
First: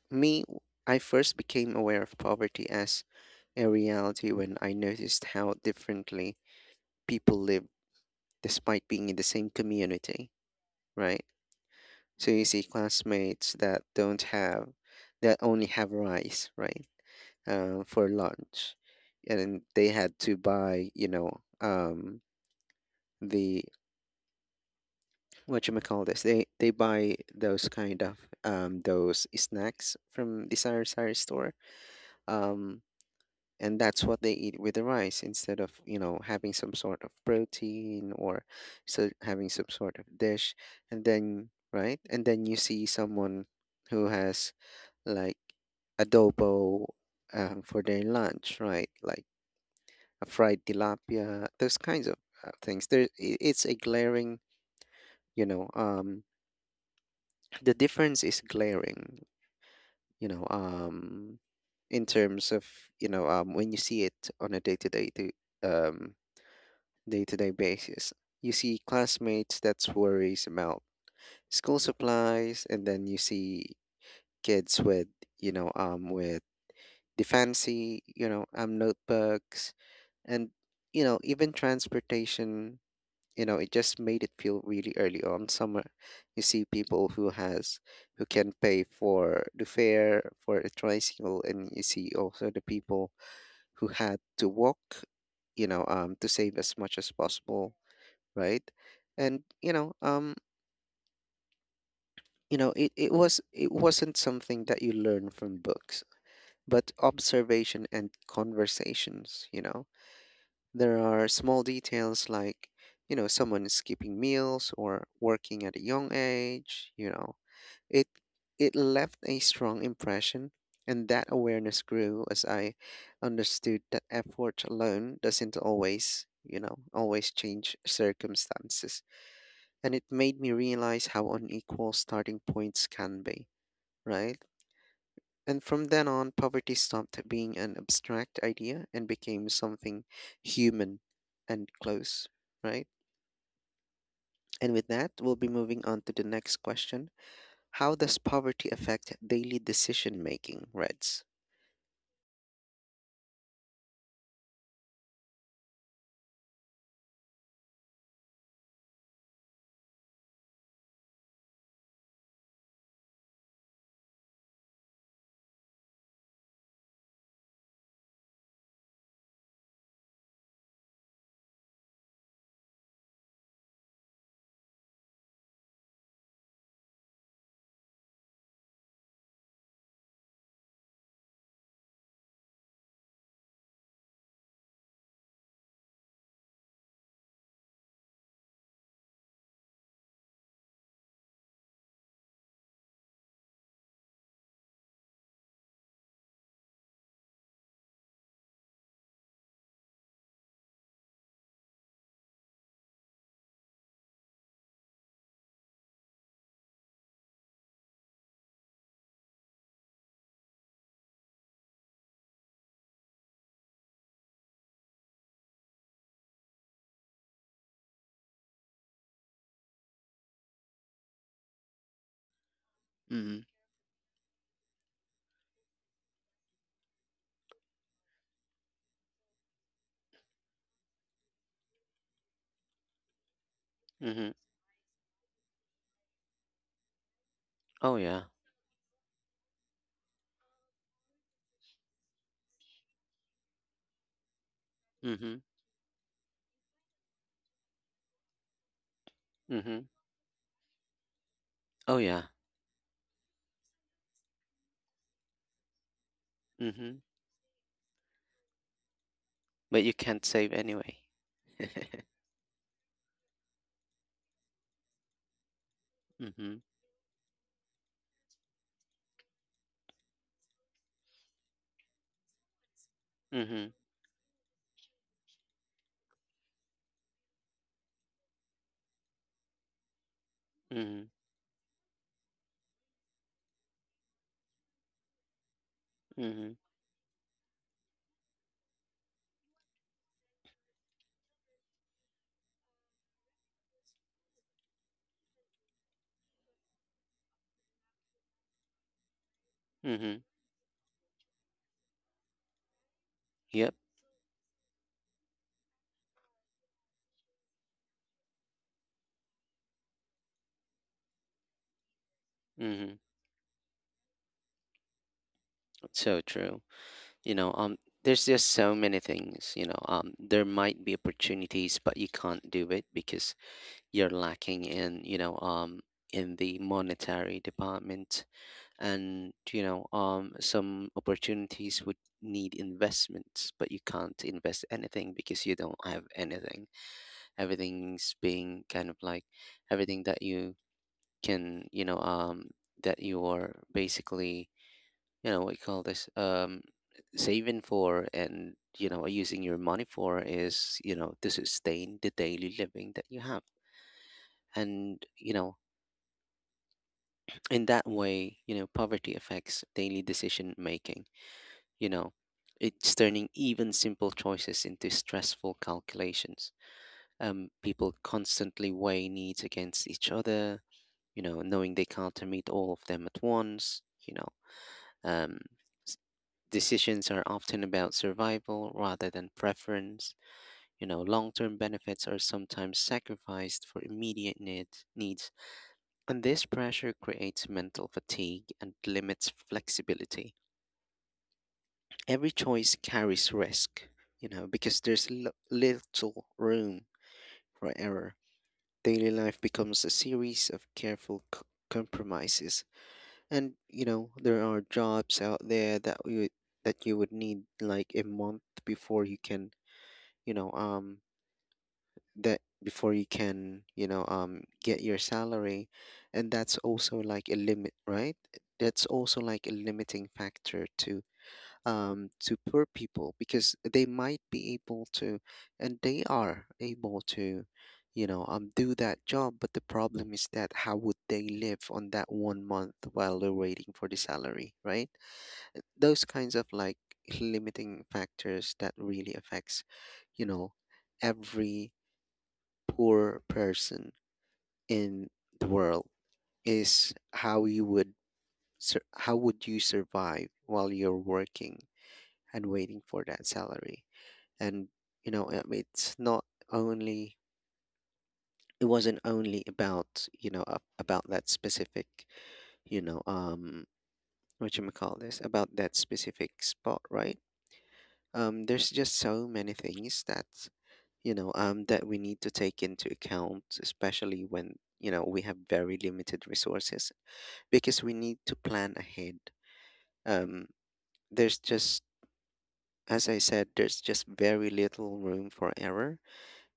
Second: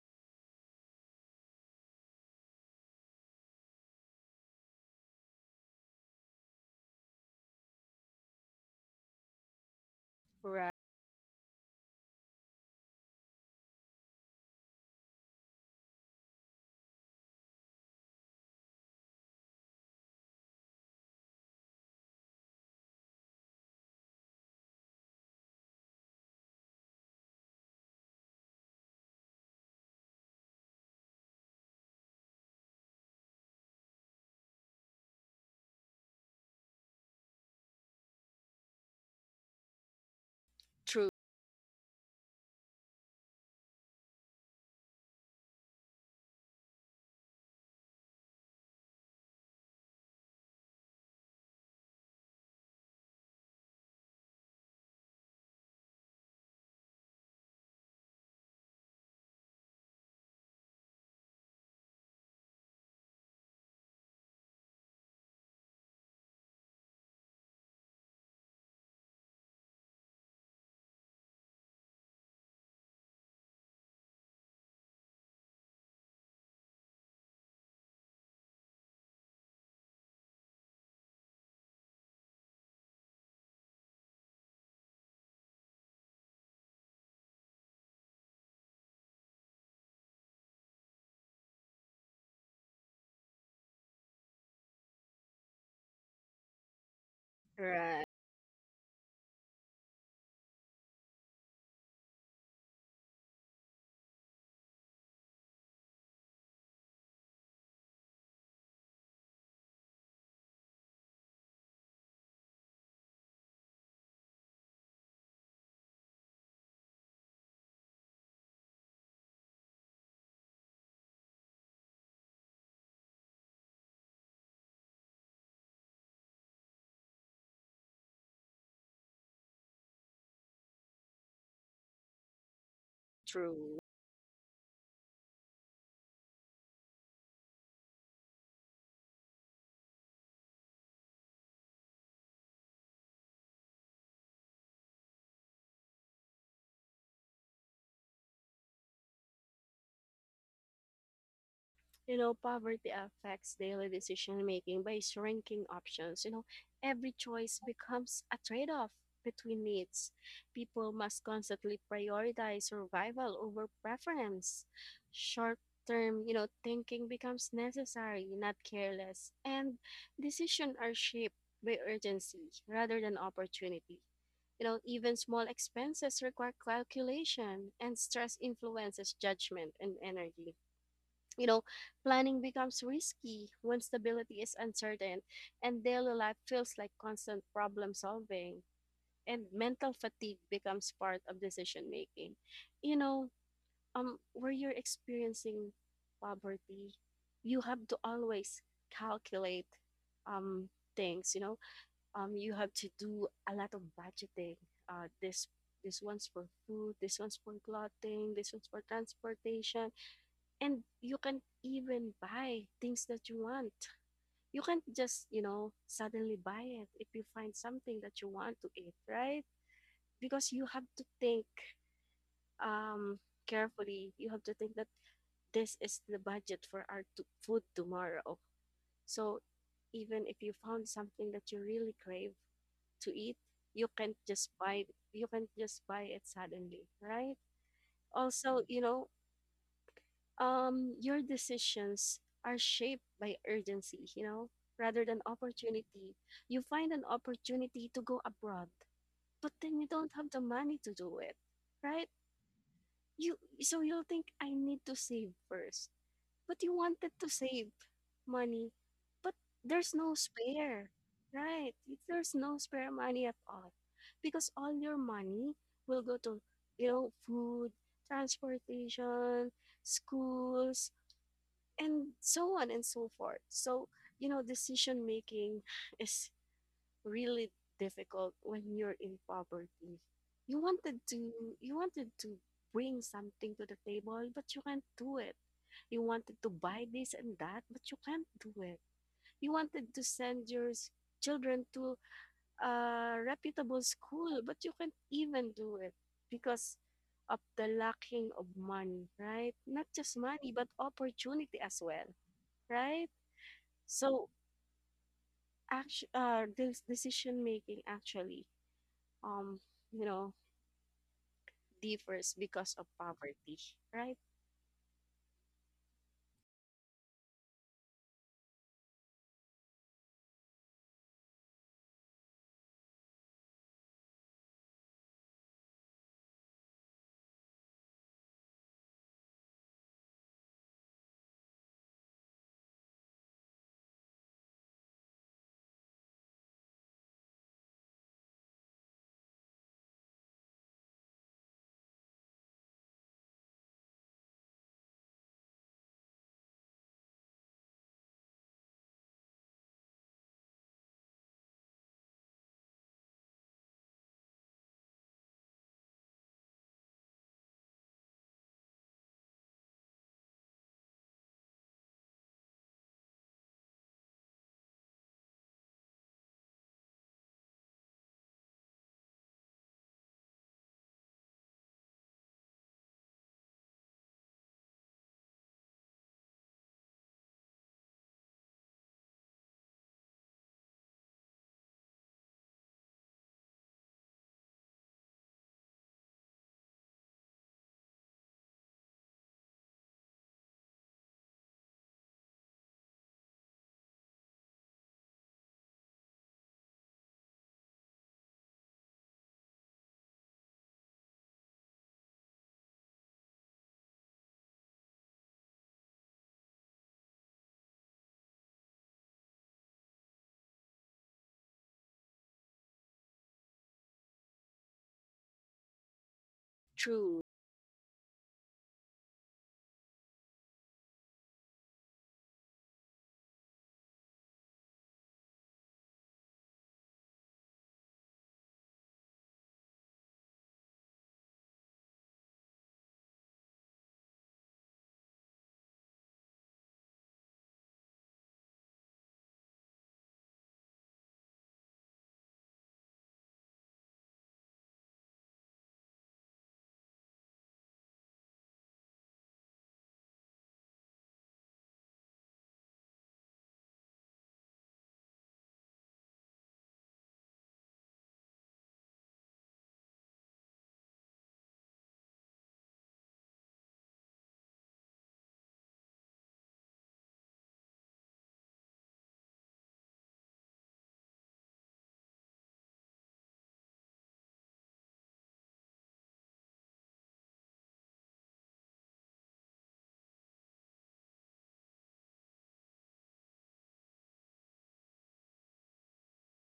Speaker 1: me, I first became aware of poverty as a reality when I noticed how differently people live despite being in the same community,
Speaker 2: Right.
Speaker 1: right? So you see classmates that don't have, that only have rice, right, for lunch, and they had to buy, the what you call this? They buy those kind of those snacks from the sari sari store. Um, and that's what they eat with the rice instead of, you know, having some sort of protein, or so having some sort of dish. And
Speaker 2: True.
Speaker 1: then right, and then you see someone who has like adobo for their lunch, right, like a fried tilapia, those kinds of things there. It's a glaring, you know um the difference is glaring, you know um in terms of, when you see it on a to um day to day basis. You see classmates that's worries about school supplies, and then you see kids with, with the fancy, notebooks, and you know, even transportation. You know, it just made it feel really early on. Summer, you see people who has who can pay for the fare for a tricycle, and you see also the people who had to walk. To save as much as possible,
Speaker 2: Right.
Speaker 1: right? And you know, it wasn't something that you learn from books, but observation and conversations, you know. There are small details like, you know, someone skipping meals or working at a young age, you know. It it left a strong impression, and that awareness grew as I understood that effort alone doesn't always, you know, always change circumstances. And it made me realize how unequal starting points can be,
Speaker 2: True.
Speaker 1: right? And from then on, poverty stopped being an abstract idea and became something human and close, right? And with that, we'll be moving on to the next question. How does poverty affect daily decision making, Reds?
Speaker 2: You know, poverty affects daily decision making by shrinking options. You know, every choice becomes a trade off between needs. People must constantly prioritize survival over preference. Short term, you know, thinking becomes necessary, not careless. And decisions are shaped by urgency rather than opportunity. You know, even small expenses require calculation, and stress influences judgment and energy, you know. Planning becomes risky when stability is uncertain, and daily life feels like constant problem solving, and mental fatigue becomes part of decision making. You know, where you're experiencing poverty, you have to always calculate um things, you know. Um, you have to do a lot of budgeting. This this one's for food, this one's for clothing, this one's for transportation, and you can even buy things that you want. You can't just, you know, suddenly buy it if you find something that you want to eat, right? Because you have to think um,
Speaker 1: Mm-hmm.
Speaker 2: carefully. You have to think that this is the budget for our food tomorrow. So even if you found something that you really crave to eat, you can't
Speaker 1: Mm-hmm.
Speaker 2: just buy you can't just buy it suddenly, right?
Speaker 1: Oh yeah.
Speaker 2: Also, your decisions are shaped by urgency, rather than
Speaker 1: Mm-hmm.
Speaker 2: opportunity. You find an opportunity to go abroad, but then
Speaker 1: Mm-hmm.
Speaker 2: you don't have the money to do it,
Speaker 1: Oh
Speaker 2: right?
Speaker 1: yeah.
Speaker 2: You so you'll think I need to save first, but you
Speaker 1: Mm-hmm.
Speaker 2: wanted to save money, but
Speaker 1: But
Speaker 2: there's
Speaker 1: you
Speaker 2: no
Speaker 1: can't save
Speaker 2: spare,
Speaker 1: anyway.
Speaker 2: right? There's no spare money at all, because all your money will go to
Speaker 1: Mm-hmm.
Speaker 2: food, transportation, schools, and so on and so forth.
Speaker 1: Mm-hmm.
Speaker 2: So, decision making is really difficult when you're in poverty. You wanted
Speaker 1: Mm-hmm.
Speaker 2: to you wanted to bring something to the table, but you can't do it. You wanted to
Speaker 1: Mm-hmm.
Speaker 2: buy this and that, but you can't do it. You wanted to send your s- children to a reputable school, but you can't even do it because of the lacking of money, right? Not just
Speaker 1: Mm-hmm.
Speaker 2: money, but opportunity as well, right?
Speaker 1: Yep.
Speaker 2: So, actu this decision making actually, um, you know, differs because of
Speaker 1: Mm-hmm.
Speaker 2: poverty, right?
Speaker 1: So true. you know um there's just so many things, there might be opportunities but you can't do it because you're lacking in, in the monetary department. And some opportunities would need investments, but you can't invest anything because you don't have anything. Everything's being kind of like everything that you can, that you're basically, what you call this saving for, and you know using your money for is, you know, to sustain the daily living that you have. And you know, in that way, you know, poverty affects daily decision making, you know, it's turning even simple choices into stressful calculations. Um, people constantly weigh needs against each other, you know, knowing they can't meet all of them at once, you know. Um, decisions are often about survival rather than preference. You know, long term benefits are sometimes sacrificed for immediate needs, and this pressure creates mental fatigue and limits flexibility. Every choice carries risk, you know, because there's little room for error. Daily life becomes a series of careful compromises. And, you know, there are jobs out there that you would need like a month before you can you know that before you can, get your salary. And that's also
Speaker 2: True,
Speaker 1: like a limit, right? That's also like a limiting factor to, to poor people, because they might be able to and they are able to, do that job, but the problem is that how would they live on that one month while they're waiting for the salary, right? Those kinds of like limiting factors that really affects, you know every poor person in the world, is how you would how would you survive while you're working and waiting for that salary. And it's not only, it wasn't only about that specific, you know what you call this about that specific spot, right? There's just so many things that, that we need to take into account, especially when, we have very limited resources, because we need to plan ahead. um, there's just, as I said, there's just very little room for error,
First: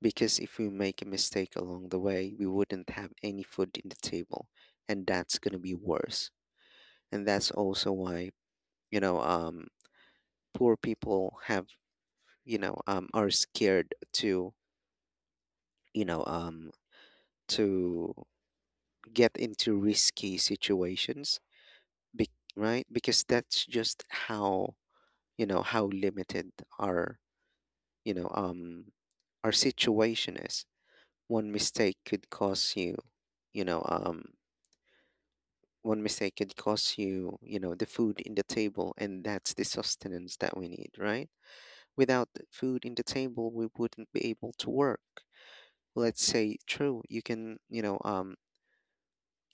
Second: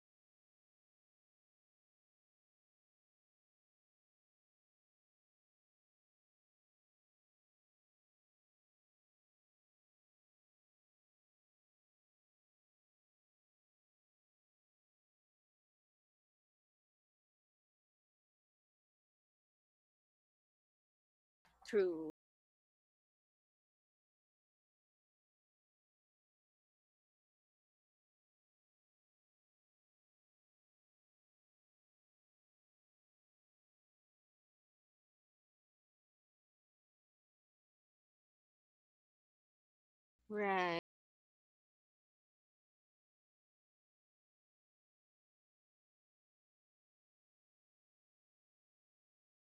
Speaker 1: because if we make a mistake along the way we wouldn't have any food in the table, and that's going to be worse. And that's also why, you know um, poor people have, are scared to, you know um, to get into risky situations,
Speaker 2: true,
Speaker 1: be- right? Because that's just how, how limited our, you know, um our situation is. One mistake could cost you, you know, um one mistake could cost you, the food in the table, and that's the sustenance that we
Speaker 2: right.
Speaker 1: need, right? Without the food in the table, we wouldn't be able to work. Let's say true, you can,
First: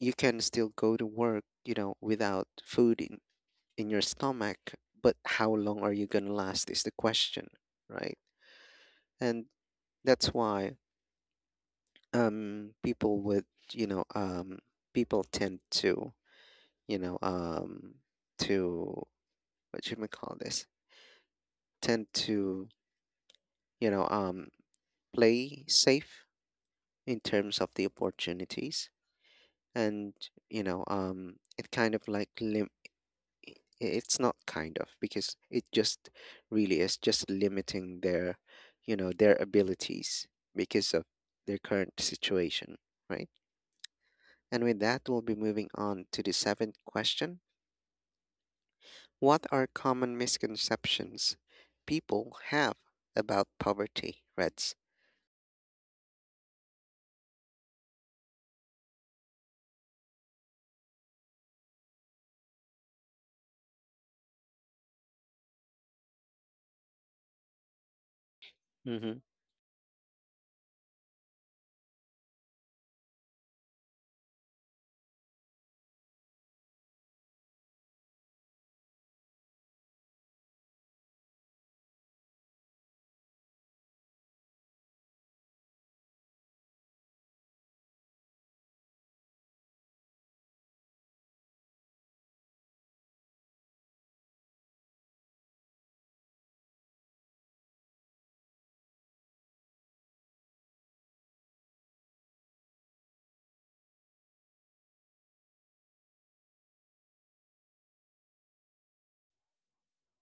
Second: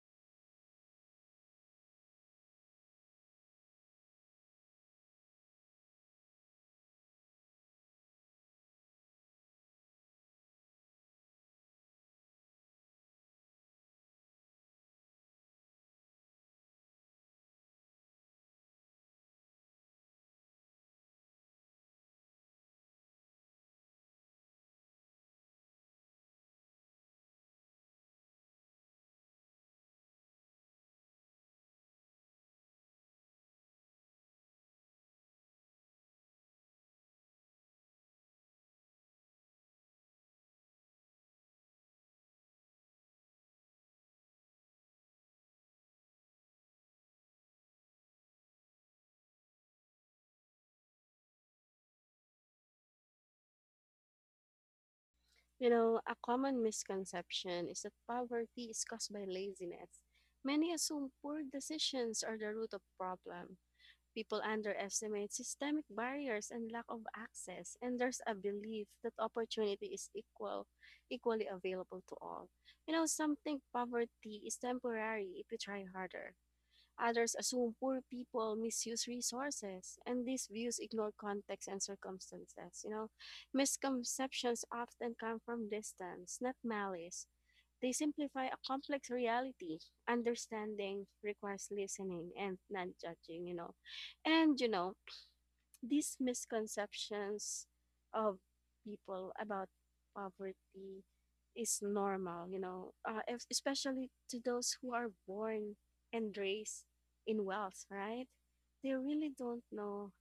Speaker 1: you can still go to work, without food in your stomach, but how long are you going to last is the question, right? And that's why, people with, you know, um people tend to, you know, um to what should we call this? Tend to, you know, um play safe in terms of the opportunities. And, it kind of like lim- I- it's not kind of because it just really is just limiting their, their abilities, because of their current situation, right? And with that, we'll be moving on to the seventh question. What are common misconceptions people have about poverty, Reds?
Speaker 2: You know, a common misconception is that poverty is caused by laziness. Many assume poor decisions are the root of problem. People underestimate systemic barriers and lack of access, and there's a belief that
Speaker 1: Mhm.
Speaker 2: opportunity is equal, equally available to all. You know, some think poverty is temporary if you try harder. Others assume poor people misuse resources, and these views ignore context and circumstances. You know, misconceptions often come from distance, not malice. They simplify a complex reality. Understanding requires listening and non judging, you know. And, you know, these misconceptions of people about poverty is normal, especially to those who are born and raised in wealth, right? They really don't know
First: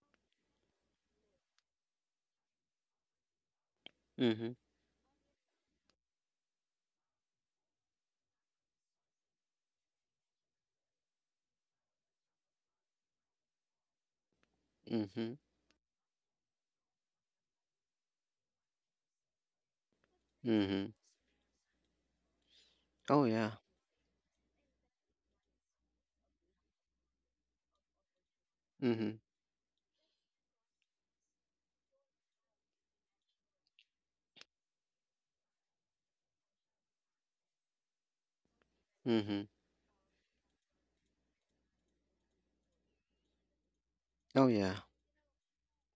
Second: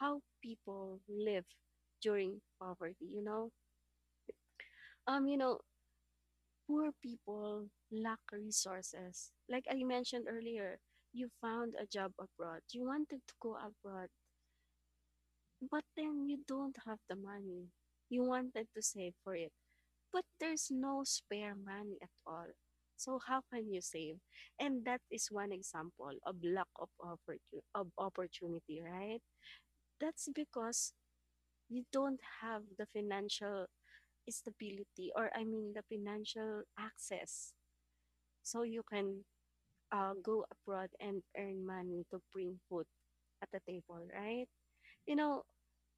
Speaker 2: how people live during poverty, you know.
Speaker 1: Mhm.
Speaker 2: You know, poor people lack resources. Like I mentioned earlier, you found a job abroad, you wanted to go abroad,
Speaker 1: Mhm.
Speaker 2: but then you don't have the money. You wanted to save for it, but there's
Speaker 1: Mhm.
Speaker 2: no spare money at all. So
Speaker 1: Oh
Speaker 2: how
Speaker 1: yeah.
Speaker 2: can you save? And that is one example of of opportunity,
Speaker 1: Mhm.
Speaker 2: right? That's because you don't have the financial stability or I mean the financial access so you can
Speaker 1: Mhm.
Speaker 2: go abroad and earn money to bring food at the table, right?
Speaker 1: Oh yeah.
Speaker 2: You know,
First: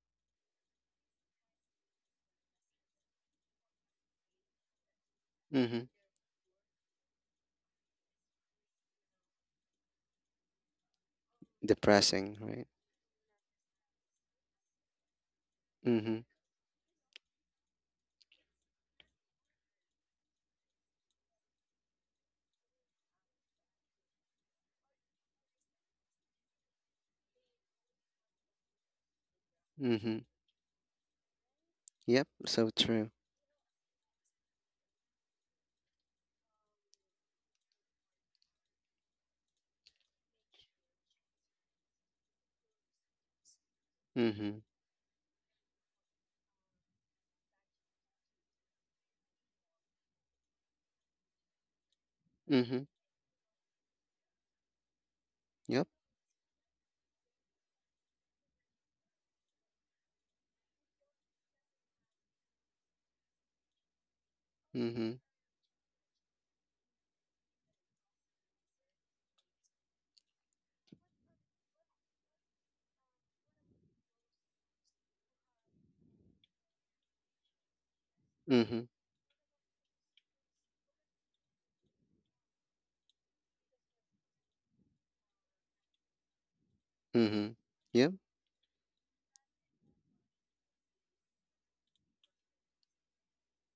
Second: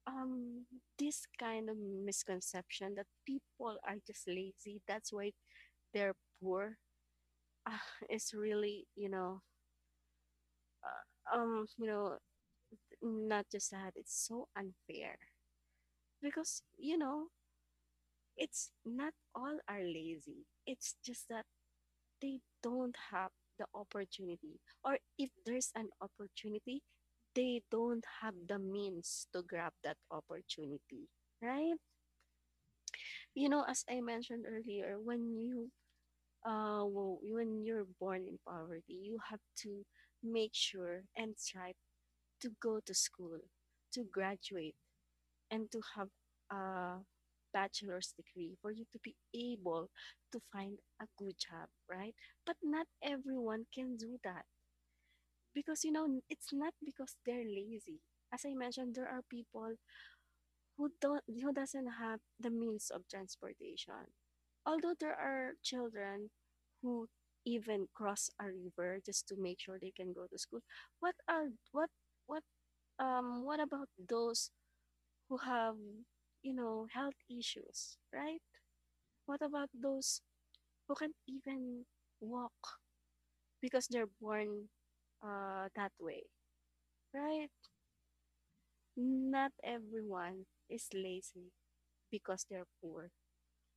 Speaker 2: um, this kind of misconception that people are just lazy, that's why
Speaker 1: Mhm.
Speaker 2: they're poor, uh, is really, you know,
Speaker 1: Depressing, right?
Speaker 2: not just that, it's so unfair
Speaker 1: Mhm.
Speaker 2: because, you know, it's not all are lazy. It's just that they don't have the opportunity, or if there's an opportunity they don't have the means to grab that
Speaker 1: Mhm.
Speaker 2: opportunity, right?
Speaker 1: Yep, so true.
Speaker 2: You know, as I mentioned earlier, when you well, when you're born in poverty you have to make sure and strive to go to school, to
Speaker 1: Mhm.
Speaker 2: graduate, and to have a bachelor's degree for you to be able to find a good job, right? But
Speaker 1: Mhm.
Speaker 2: not everyone can do that, because
Speaker 1: Yep.
Speaker 2: you know it's not because they're lazy. As I mentioned, there are people who doesn't have the means of transportation, although there
Speaker 1: Mhm.
Speaker 2: are children who even cross a river just to make sure they can go to school. What are what what um what about those who have, you know, health issues, right?
Speaker 1: Mhm.
Speaker 2: What about those who can't even walk because they're born that way, right?
Speaker 1: Mhm. Yep.
Speaker 2: Not everyone is lazy because they're poor.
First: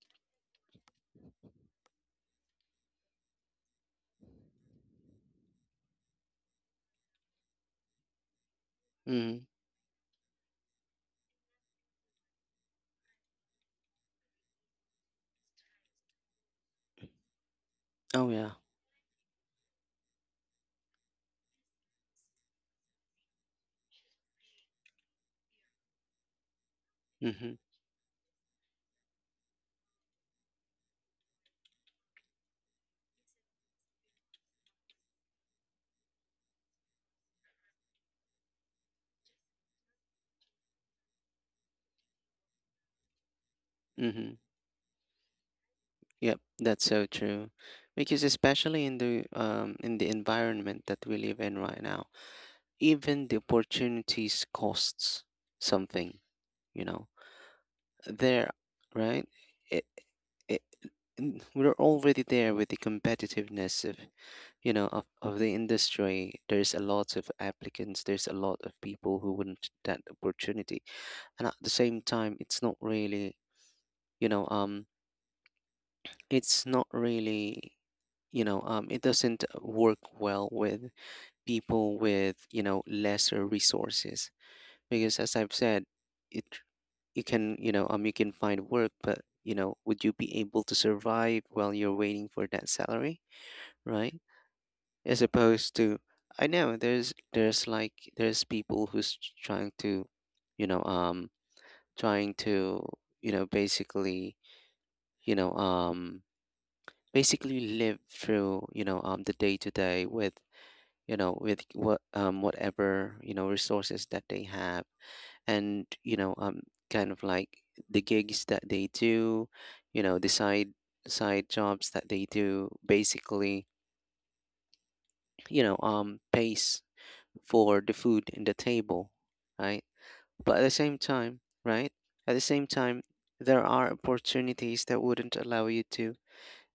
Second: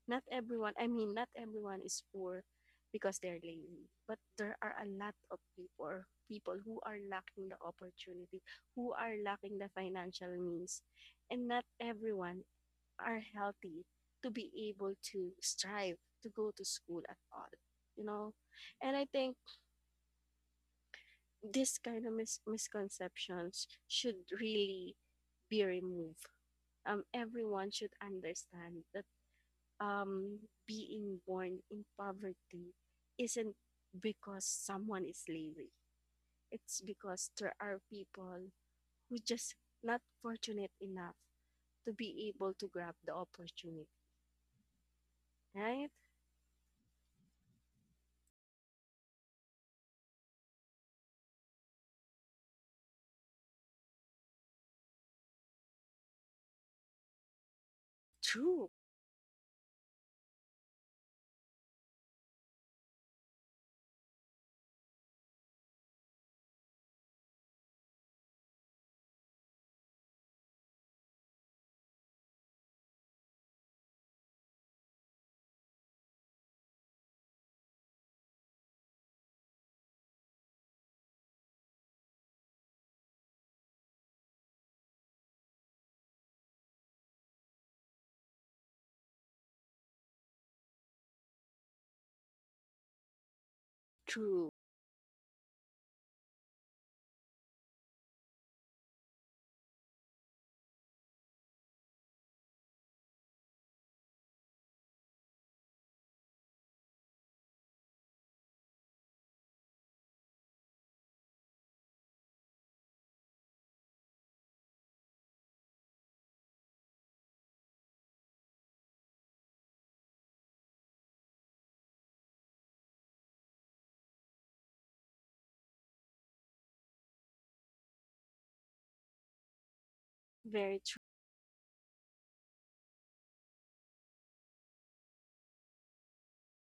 Speaker 2: Not everyone is poor because they're lazy. But there are a lot of people, people who are lacking the opportunity, who are
Speaker 1: Mhm.
Speaker 2: lacking the financial means. And not everyone are healthy to be able to strive to go to school at all. You
Speaker 1: Oh
Speaker 2: know?
Speaker 1: yeah.
Speaker 2: And I think this kind of mis- misconceptions should really be removed.
Speaker 1: Mhm.
Speaker 2: Everyone should understand that, um, being born in poverty isn't because someone is lazy. It's because there are people who just not fortunate enough to be able to grab the opportunity.
Speaker 1: Mhm.
Speaker 2: Right?
Speaker 1: Yep. That's so true. Because especially in the environment that we live in right now, even the opportunities costs something, you know. There,
Speaker 2: True.
Speaker 1: right? It, it, we're already there with the competitiveness of, of the industry. There's a lot of applicants, there's a lot of people who want that opportunity. And at the same time, it's not really, you know um it's not really, it doesn't work well with people with, lesser resources, because as I've said, it, you can, you can find work, but you know, would you be able to survive while you're waiting for that salary, right?
Speaker 2: True.
Speaker 1: As opposed to, I know there's, there's people who's trying to, you know um trying to, basically, you know um basically live through, the day to day with, with what, whatever, resources that they have. And kind of like the gigs that they do, the side, side jobs that they do, basically, pays for the food in the table, right? But at the
Speaker 2: Very true.
Speaker 1: same time, right, at the same time, there are opportunities that wouldn't allow you to.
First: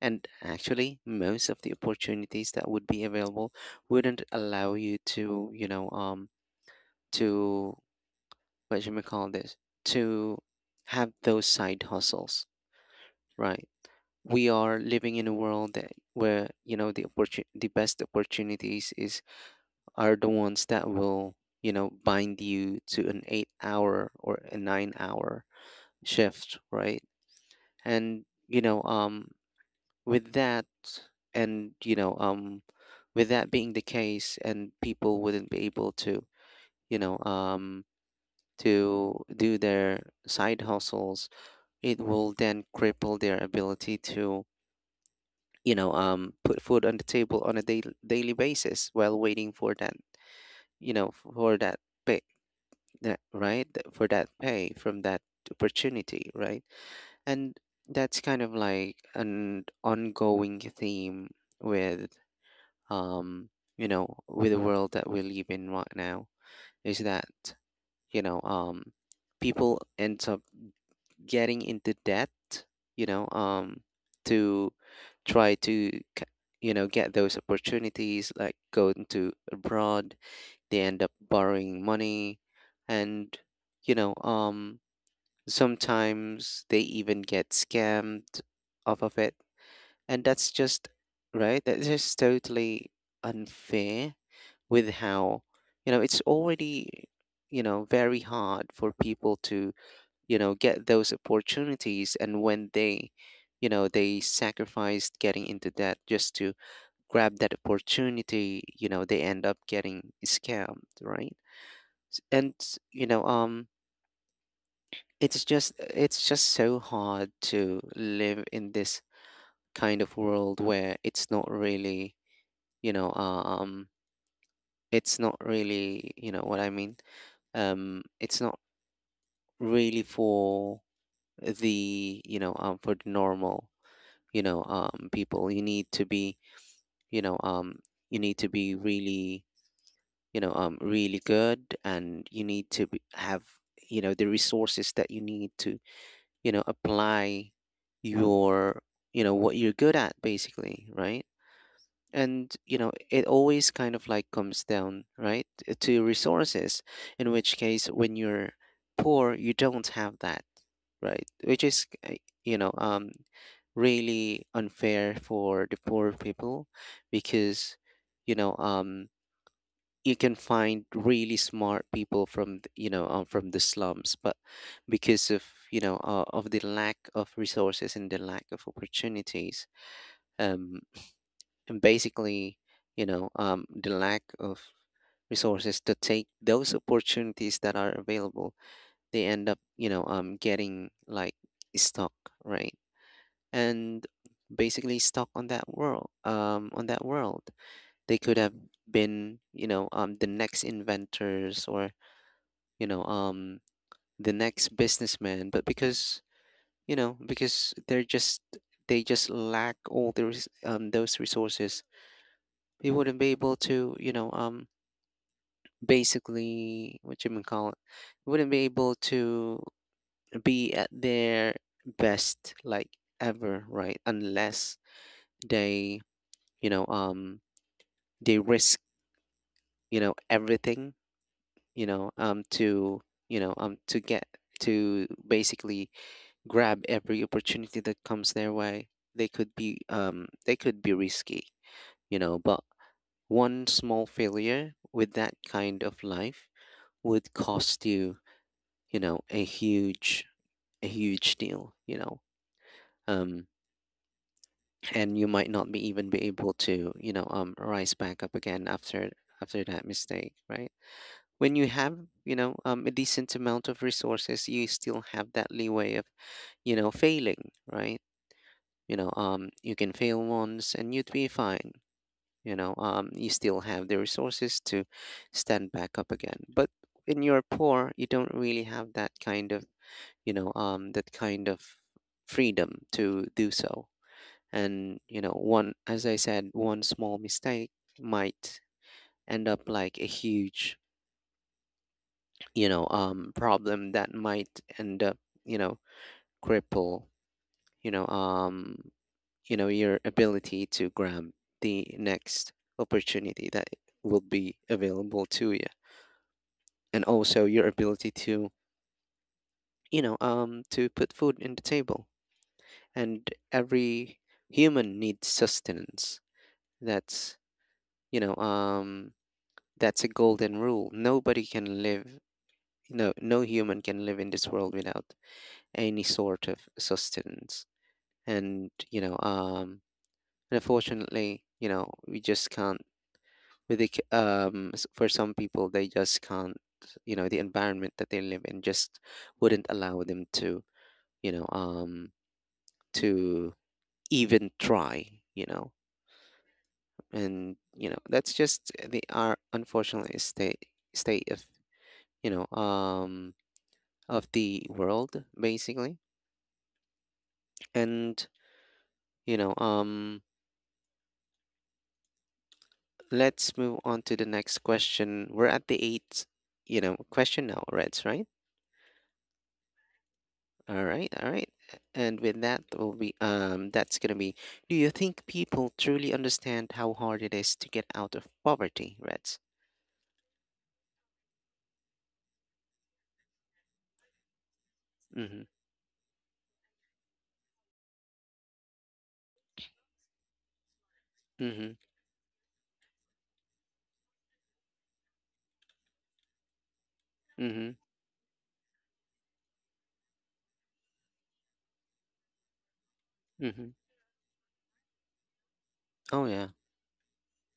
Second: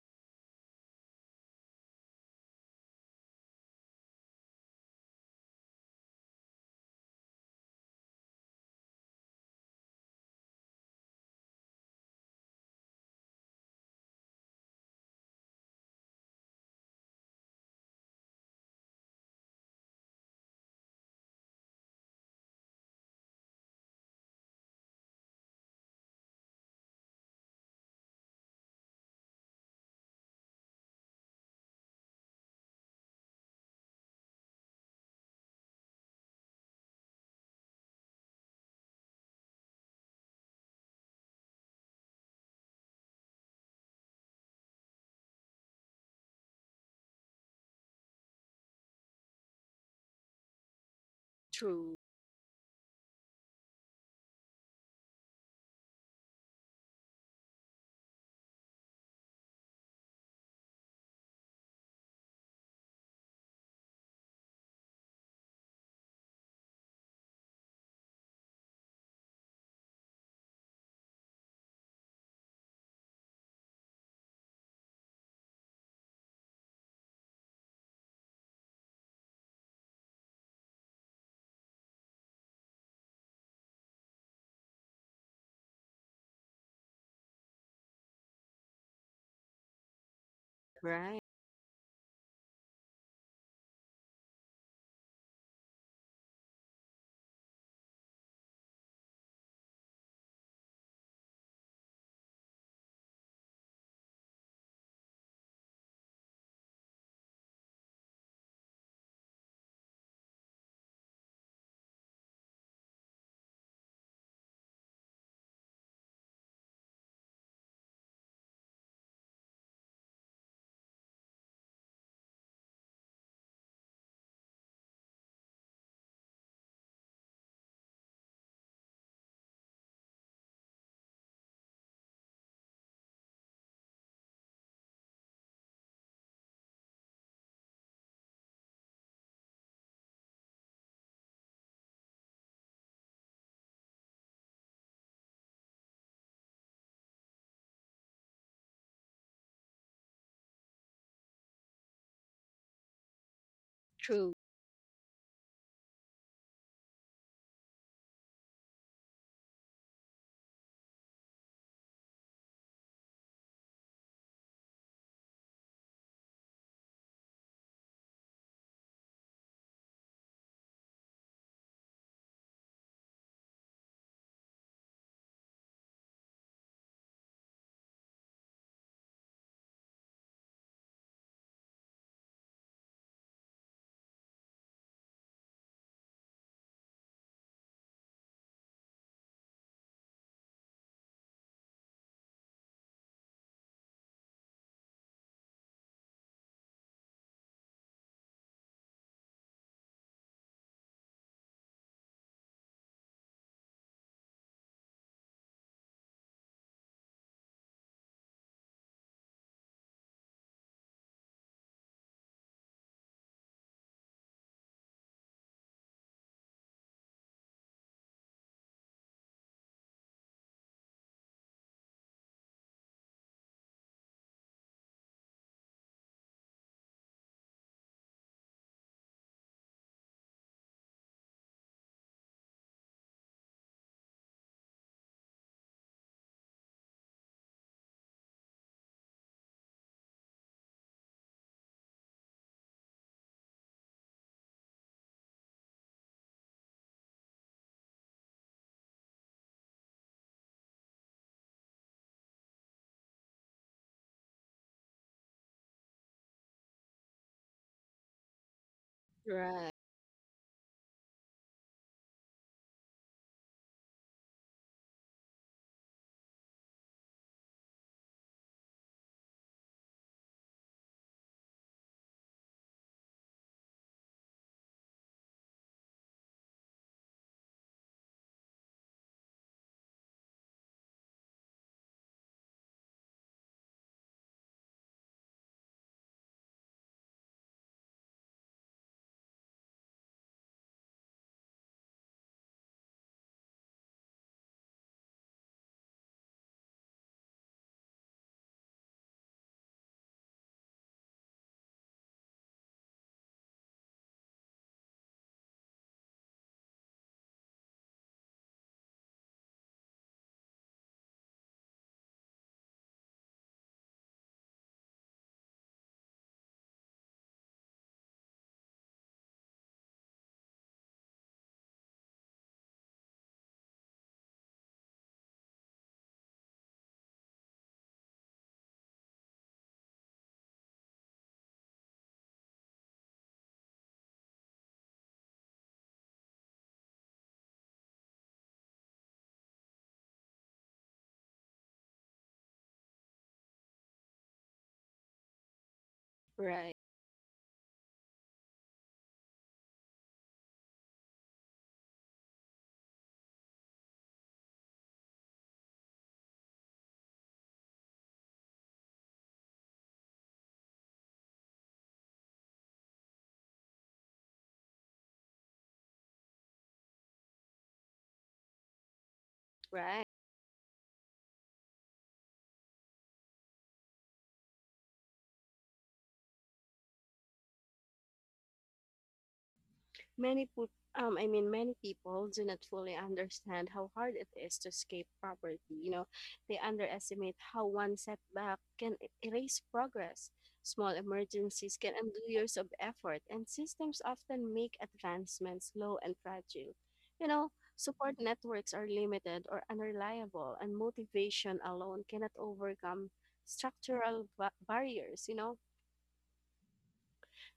Speaker 1: And actually, most of the opportunities that would be available wouldn't allow you to, to what should we call this? To have those side hustles, right? We are living in a world that where, you know, the best opportunities is, are the ones that will, bind you to an 8 hour or a 9 hour shift, right? And, with that, and with that being the case, and people wouldn't be able to, you know um to do their side hustles, it will then cripple their ability to, put food on the table on a daily basis while waiting for that, for that
Speaker 2: True.
Speaker 1: pay. That right, for that pay from that opportunity, right? And that's kind of like an ongoing theme with, um, with the world that we live in right now, is that, you know, um, people end up getting into debt, you know, um, to try to, get those opportunities, like going to abroad. They end up borrowing money, and you know, um, sometimes they even get scammed off of it, and that's just
Speaker 2: Right.
Speaker 1: right. That's just totally unfair with how, it's already, very hard for people to, get those opportunities, and when they, they sacrificed getting into debt just to grab that opportunity, you know, they end up getting scammed, right? And you know um it's just, it's just so hard to live in this kind of world where it's not really, you know uh, um it's not really, you know what I mean? It's not really for the, for the normal, people. You need to be, you know um you need to be really, really good, and you need to have, the resources that you need to, apply your, what you're good at basically, right? And you know it always kind of like
Speaker 2: True.
Speaker 1: comes down, right, to resources, in which case when you're poor, you don't have that, right? Which is, you know, um, really unfair for the poor people, because, you know, um, you can find really smart people from, from the slums, but because of, of the lack of resources and the lack of opportunities, um, and basically, the lack of resources to take those opportunities that are available, they end up, getting like stuck, right? And basically stuck on that world, on that world they could have been, the next inventors, or you know um the next businessman, but because, because they're just, they just lack all those, those resources, they wouldn't be able to, basically what you may call it, wouldn't be able to be at their best, like ever, right? Unless they, you know um they risk, everything, to to get, to basically grab every opportunity that comes their way. They could be, they could be risky, you know, but one small failure with that kind of life would cost you, you know a huge, a huge deal, you know. um and you might not be even be able to, rise back up again after, after
Speaker 2: Right.
Speaker 1: that mistake, right? When you have, a decent amount of resources, you still have that leeway of, failing, right? You can fail once and you'd be fine. You still have the resources to stand back up again. But when you're poor, you don't really have that kind of, that kind of freedom to do so. And you know, one, as I said, one small mistake might end up like a huge, problem that might end up, you know cripple, you know um your ability to grab the next opportunity that will be available to you, and also your ability to, to put food in the table. And every human needs sustenance. That's, you know um that's a golden rule. Nobody can live, no human can live in this world without any sort of sustenance. And and unfortunately, you know, we just can't. With the for some people they just can't, the environment that they live in just wouldn't allow them to, you know um to even try, you know.
Speaker 2: Right.
Speaker 1: And you know that's just the our unfortunately state, state of, you know um of the world, basically. And you know um let's move on to the next question. We're at the eighth, you know, question now, Reds, right?
Speaker 2: Right.
Speaker 1: All right, all right. And with that will be, that's gonna be, do you think people truly understand how hard it is to get out of poverty, Reds?
Speaker 2: Many put, I mean, Many people do not fully understand how hard it is to escape
Speaker 1: Mm-hmm.
Speaker 2: poverty. You know, they underestimate how one setback can e- erase progress. Small
Speaker 1: Mm-hmm.
Speaker 2: emergencies can undo years of effort, and systems often make advancements slow and fragile. You know,
Speaker 1: Mm-hmm.
Speaker 2: support networks are limited or unreliable, and motivation alone cannot overcome
Speaker 1: Mm-hmm.
Speaker 2: barriers. You know,
Speaker 1: Oh yeah.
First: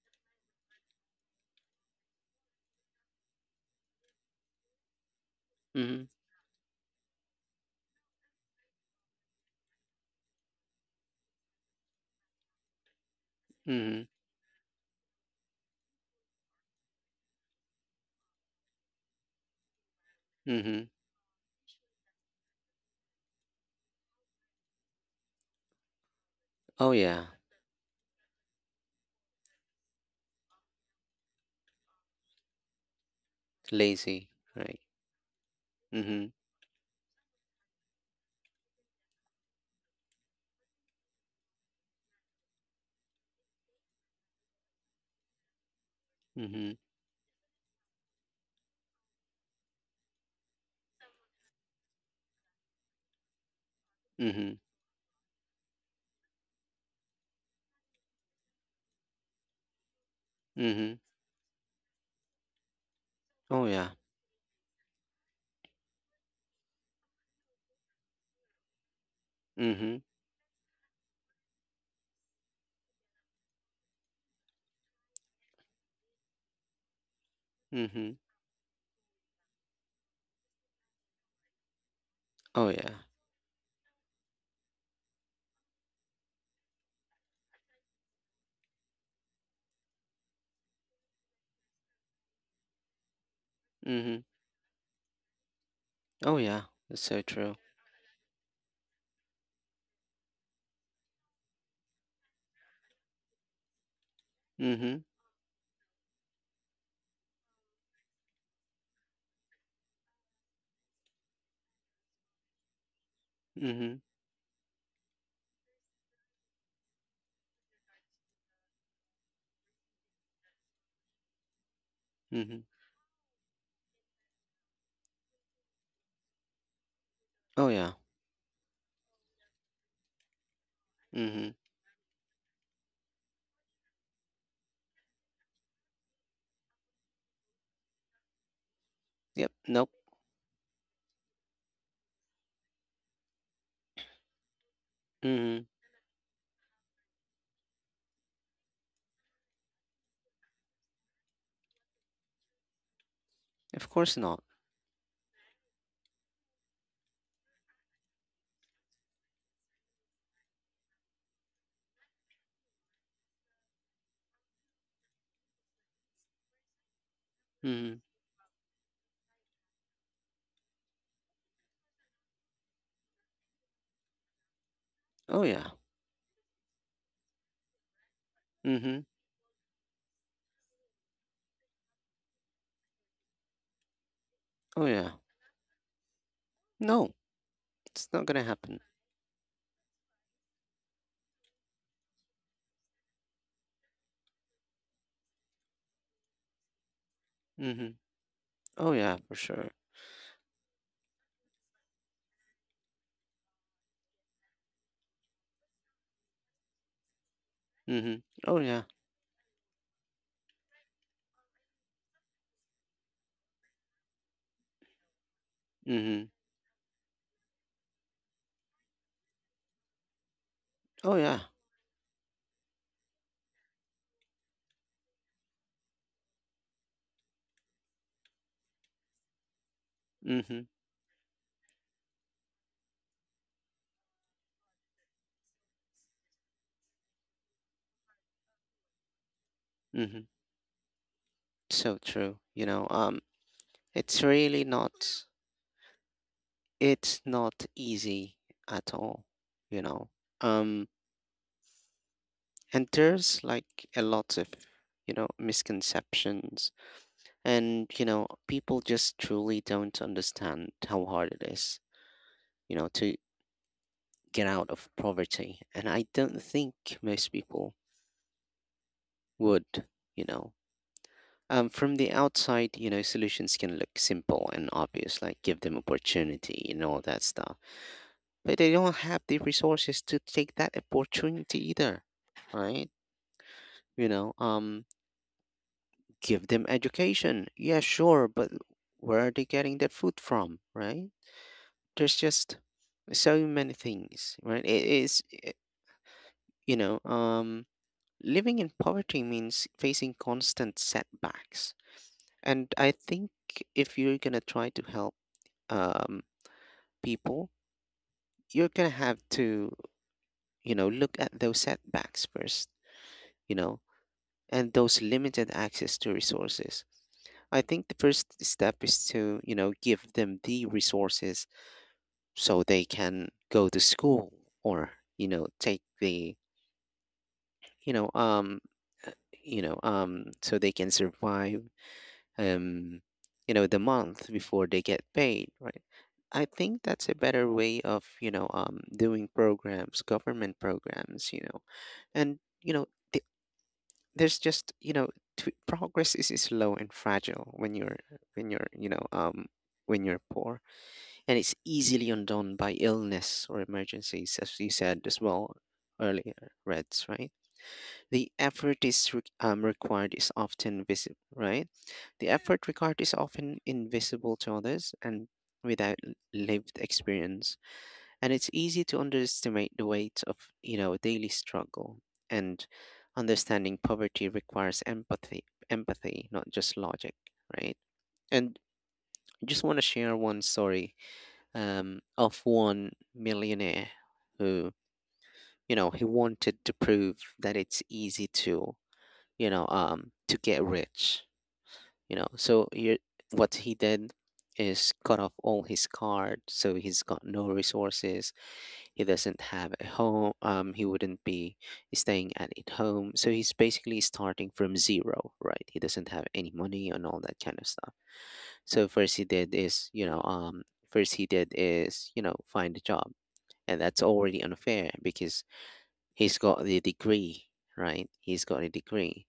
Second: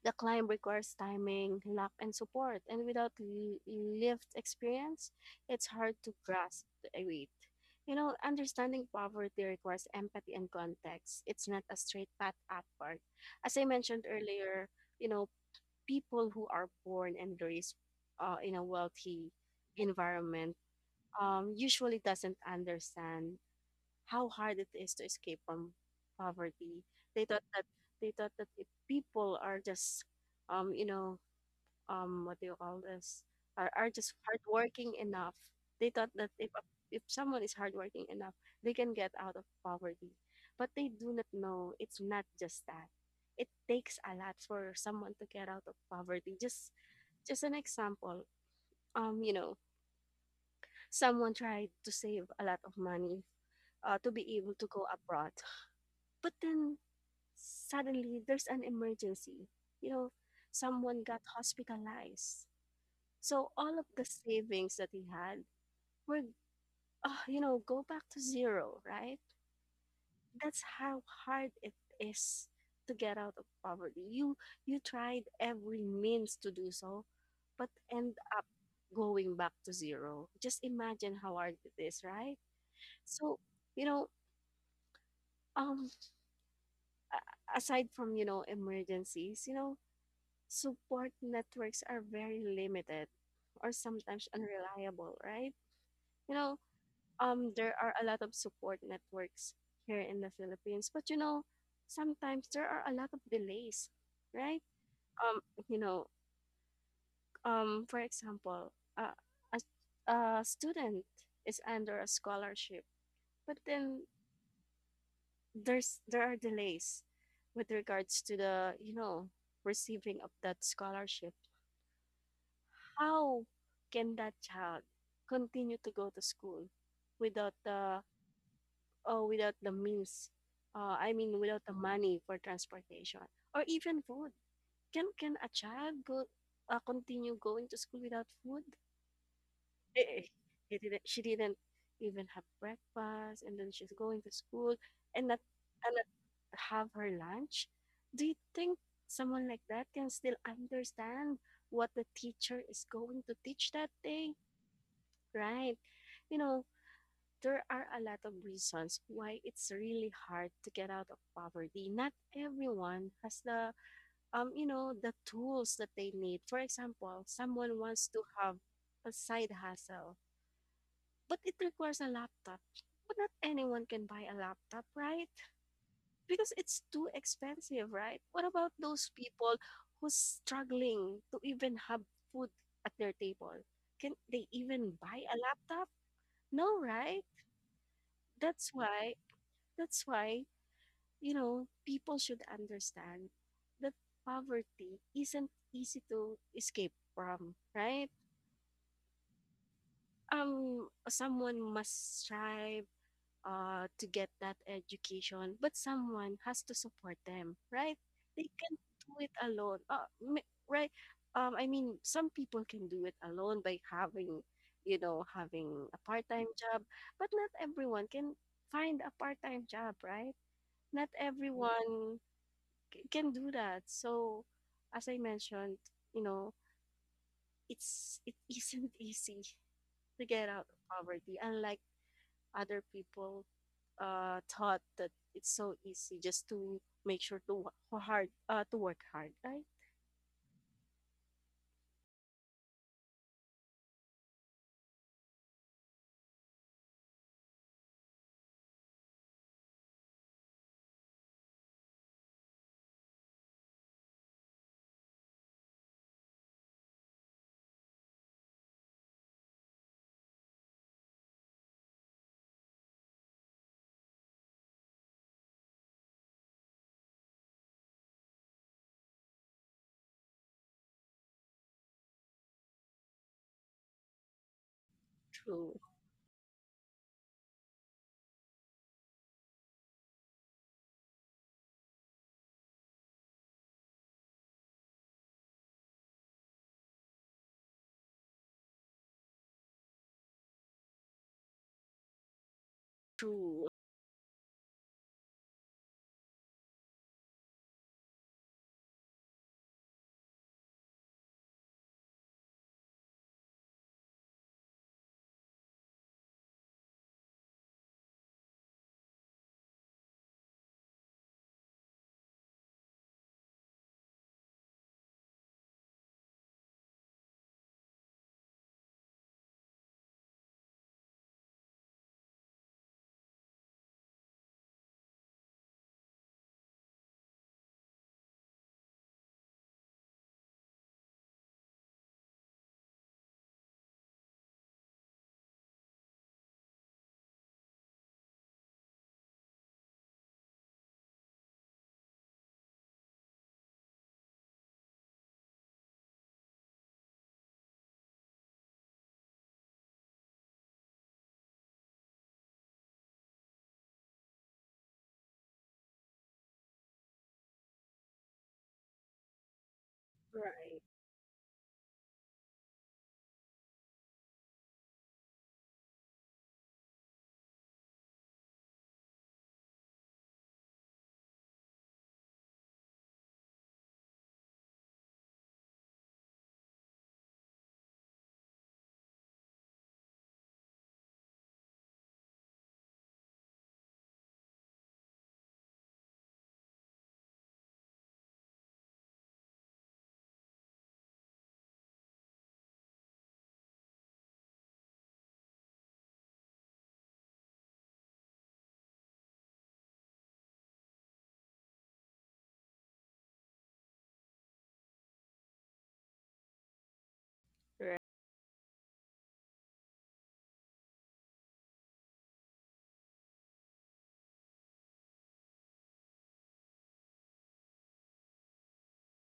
Speaker 2: the climb requires timing, luck, and support, and without l- lived experience, it's hard
Speaker 1: Mm-hmm.
Speaker 2: to grasp the weight. You know, understanding poverty requires empathy and context. It's not a straight path upward. As I
Speaker 1: Mm-hmm.
Speaker 2: mentioned earlier, you know, people who are born and raised in a wealthy environment
Speaker 1: Mm-hmm.
Speaker 2: usually doesn't understand how hard it is to escape from poverty.
Speaker 1: Oh
Speaker 2: They
Speaker 1: yeah.
Speaker 2: thought that they thought that if people are just you know what do you call this are just
Speaker 1: Lazy, right?
Speaker 2: hardworking enough. They thought
Speaker 1: Mm-hmm.
Speaker 2: that if someone is hardworking enough, they can get out of poverty. But they do not know it's not just that. It takes a lot for someone to get out of poverty. Just
Speaker 1: Mm-hmm.
Speaker 2: just an example. You know, someone tried to save a lot of money to be
Speaker 1: Mm-hmm.
Speaker 2: able to go abroad. But then suddenly there's an emergency. You know,
Speaker 1: Mm-hmm.
Speaker 2: someone got hospitalized. So
Speaker 1: Oh
Speaker 2: all of
Speaker 1: yeah.
Speaker 2: the savings that he had were, you know, go back to zero, right?
Speaker 1: Mm-hmm.
Speaker 2: That's how hard it is to get out of poverty. You tried every means to do so, but
Speaker 1: Mm-hmm.
Speaker 2: end up going back to zero. Just imagine how hard it is, right?
Speaker 1: Oh yeah.
Speaker 2: So, you know, um a- aside from, you know, emergencies, you know, support networks are very limited or
Speaker 1: Mm-hmm.
Speaker 2: sometimes unreliable, right? You
Speaker 1: Oh
Speaker 2: know,
Speaker 1: yeah. That's so true.
Speaker 2: there are a lot of support networks here in the Philippines, but you know, sometimes there are a lot of delays, right?
Speaker 1: Mm-hmm.
Speaker 2: Um, you know, for example, uh, a student is under a scholarship, but
Speaker 1: Mm-hmm.
Speaker 2: then there are delays with regards to the you know receiving of that scholarship.
Speaker 1: Mhm.
Speaker 2: How can that child continue to go to school without
Speaker 1: Oh, yeah.
Speaker 2: the oh without the means?
Speaker 1: Mhm.
Speaker 2: Without the money for transportation or even food. Can a child go continue going to school without food?
Speaker 1: Yep. Nope.
Speaker 2: Eh, eh, He didn't. She didn't even have breakfast, and then she's going to school and
Speaker 1: Mhm.
Speaker 2: not have her lunch. Do you think someone like that can still understand what the teacher is going to teach that
Speaker 1: Of course
Speaker 2: day?
Speaker 1: not.
Speaker 2: Right. You know, there are a lot of reasons why it's really hard to get out of poverty. Not everyone has the you know, the tools that they need. For example, someone
Speaker 1: Mhm.
Speaker 2: wants to have a side hustle, but it requires a laptop. But not anyone can buy a laptop, right?
Speaker 1: Oh, yeah.
Speaker 2: Because it's too expensive, right? What about
Speaker 1: Mhm.
Speaker 2: those people who's struggling to even have food at their table? Can they
Speaker 1: Oh,
Speaker 2: even
Speaker 1: yeah.
Speaker 2: buy a laptop? No,
Speaker 1: No,
Speaker 2: right?
Speaker 1: it's not gonna
Speaker 2: that's
Speaker 1: happen.
Speaker 2: why that's why you know people should understand that poverty isn't easy to escape from,
Speaker 1: Mhm.
Speaker 2: right?
Speaker 1: Oh, yeah, for sure.
Speaker 2: Someone must strive to get that education, but someone has to support them, right?
Speaker 1: Mhm.
Speaker 2: They
Speaker 1: Oh,
Speaker 2: can
Speaker 1: yeah.
Speaker 2: not do it alone. Right some people can do it alone by having you know having a
Speaker 1: Mhm.
Speaker 2: part-time job, but not everyone can find a part-time job, right? Not
Speaker 1: Oh, yeah.
Speaker 2: everyone can do that. So, as I mentioned, you know, it's it isn't easy to get out
Speaker 1: Mhm.
Speaker 2: of poverty, unlike other people thought that it's so easy just to make sure to to work hard, right?
Speaker 1: Mhm. So true. You know, it's really not. It's not easy at all. You know, um, and there's like a lot of, you know, misconceptions. And, you know, people just truly don't understand how hard it is, you know, to get out of poverty. And I don't think most people would, you know. From the outside, you know, solutions can look simple and obvious, like give them
Speaker 2: True,
Speaker 1: opportunity and all that stuff. But they don't have the resources to take that opportunity either, right? You know, give them education. Yeah, sure, but where are they getting that food from, right? There's just so
Speaker 2: true,
Speaker 1: many things, right? It is, eh, you know, Living in poverty means facing constant setbacks. And I think if you're going to try to help um, people, you're going to have to, look at those setbacks first, you know, and those limited access to resources. I think the first step is to, give them the resources so they can go to school or, you know, take the you know, um, uh, you know, so they can survive, um, the month before they get paid, right? I think that's a better way of, doing programs, government programs, you know, and you know, th- there's just, progress is slow and fragile when you're when you're you know um when you're poor, and it's easily undone by illness or emergencies, as you said as well earlier, Reds, right? The effort required is
Speaker 2: right,
Speaker 1: often visible, right? The effort required is often invisible to others, and without lived experience, and it's easy to underestimate the weight of daily struggle. And understanding poverty requires empathy, empathy, not just logic, right? And I just want to share one story of one millionaire. Who you know he wanted to prove that it's easy to to get rich. So you what he did is cut off all his cards, so he's got no resources. He doesn't have a home. He wouldn't be staying at a home, so he's basically starting from zero, right? He doesn't have any money and all that kind of stuff.
Speaker 2: right,
Speaker 1: So first he did is, find a job, and that's already unfair because he's got the degree, right? He's got a degree,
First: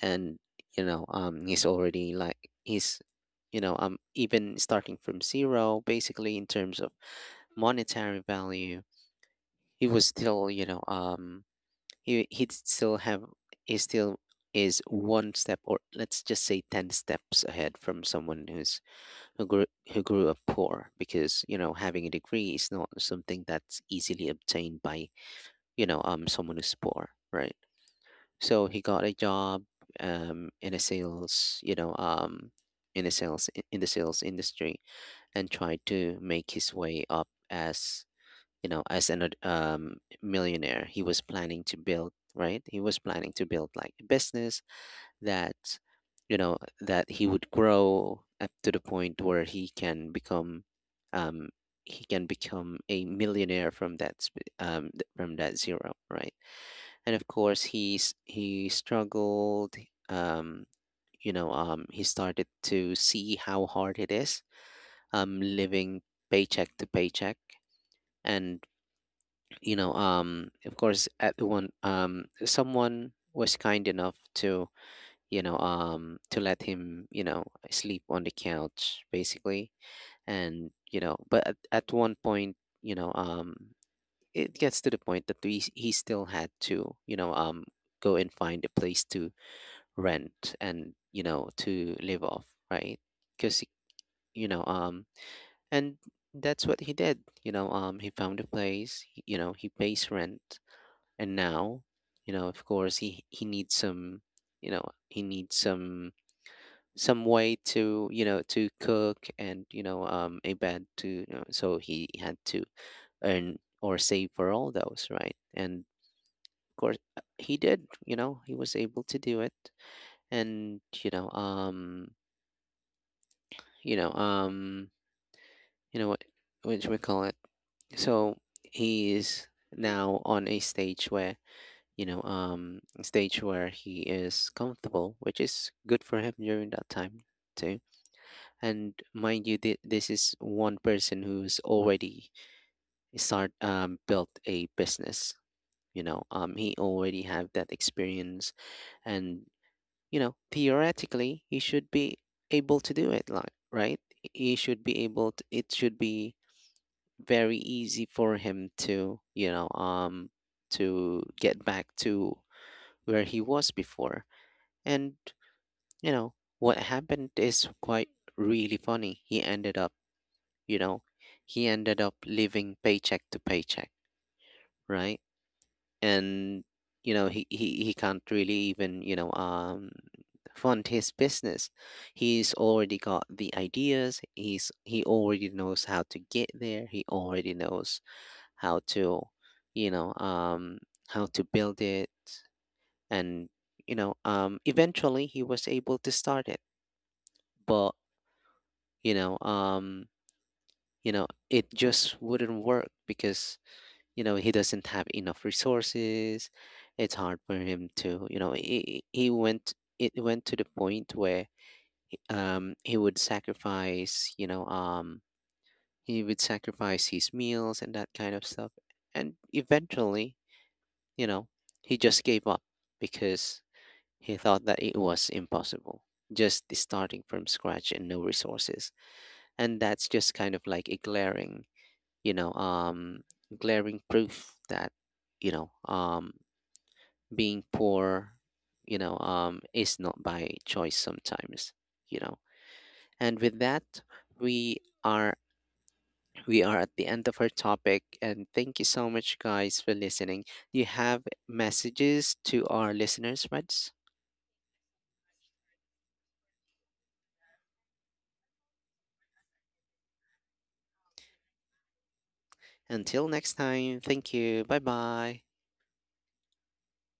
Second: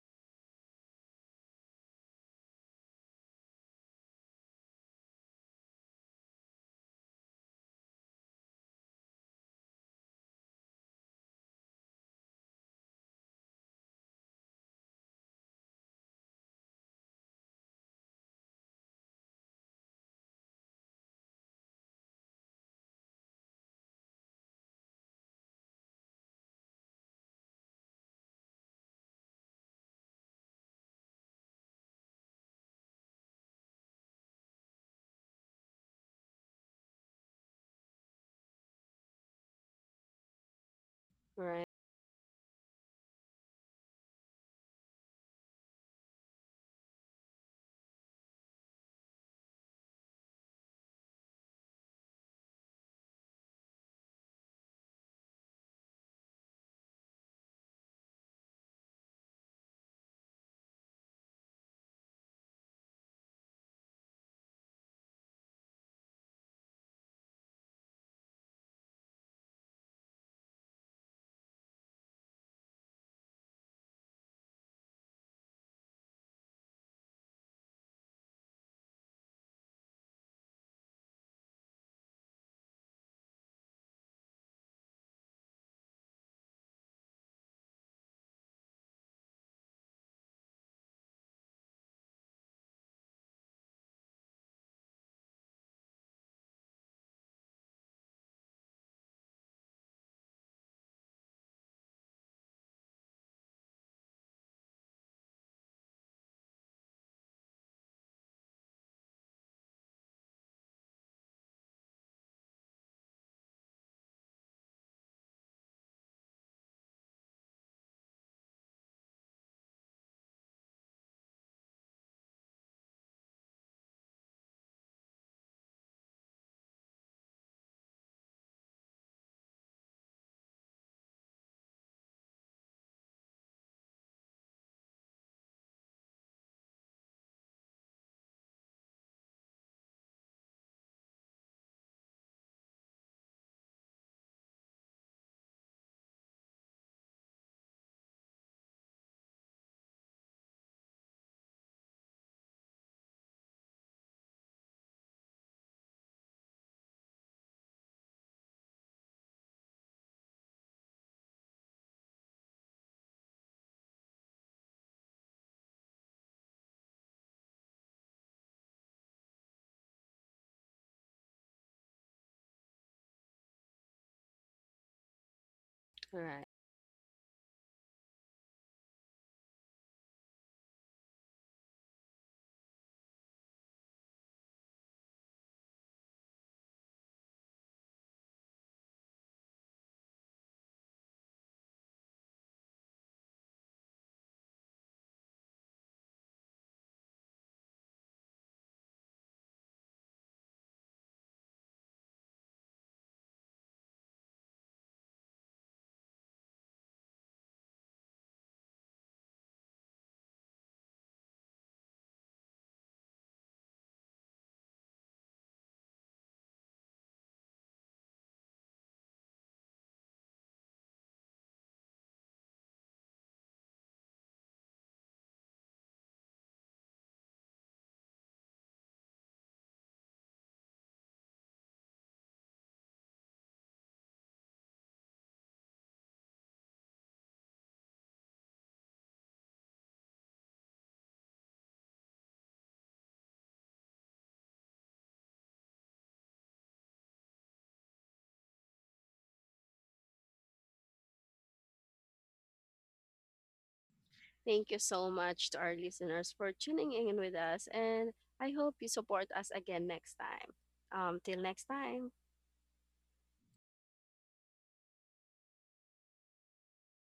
Speaker 1: and he's already, like he's you know even starting from zero, basically, in terms of monetary value. He was still you know um he he still is one step, or let's just say 10 steps, ahead from someone who grew who grew up poor, because having a degree is not something that's easily obtained by someone who's poor, right? So he got a job, um, in a sales, you know, um, in the sales industry, and tried to make his way up as an millionaire. He was planning
Speaker 2: right,
Speaker 1: to build, right? He was planning to build, like, a business that you know that he would grow up to the point where he can become, um, a millionaire from that zero, right? And, of course, he struggled. um he started to see how hard it is, living paycheck to paycheck. And, of course, at the one someone was kind enough to, to let him, sleep on the couch, basically. And you know But at one point, you know um it gets to the point that he still had to, go and find a place to rent, and to live off, right? because you know and That's what he did. He found a place, he pays rent. And now, you know of course, he needs some. You know he needs some some way to, to cook, and, a bed to, so he had to earn or save for all those, right? And, of course, he did. He was able to do it. And, you know, um, you know what should we call it? So he is now on a stage where, he is comfortable, which is good for him during that time too. And mind you, this is one person who's already start built a business. He already have that experience, and, theoretically, he should be able to do it. Like, right? He should be able. It should be very easy for him to you know to get back to where he was before. And you know what happened is quite really funny. He ended up you know he ended up living paycheck to paycheck, right?
Speaker 2: right.
Speaker 1: And he can't really even fund his business. He's already got the ideas. He already knows how to get there. He already knows how to you know um, how to build it. And, eventually, he was able to start it. But, you know um, it just wouldn't work because, he doesn't have enough resources. It's hard for him to you know he went it went to the point where, um, he would sacrifice you know um, he would sacrifice his meals and that kind of stuff. And eventually, you know, he just gave up because he thought that it was impossible. Just starting from scratch and no resources. And that's just kind of like a you know, um, glaring proof that, you know, um, being poor, is not by choice sometimes, you know. And with that, we are we are at the end of our topic, and thank you so much, guys, for listening. You have messages to our listeners, Reds?
Speaker 2: Thank you so much to our listeners for tuning in with us, and I hope you support us again next time. Till next time.
Speaker 1: Until next time, thank you. Bye bye.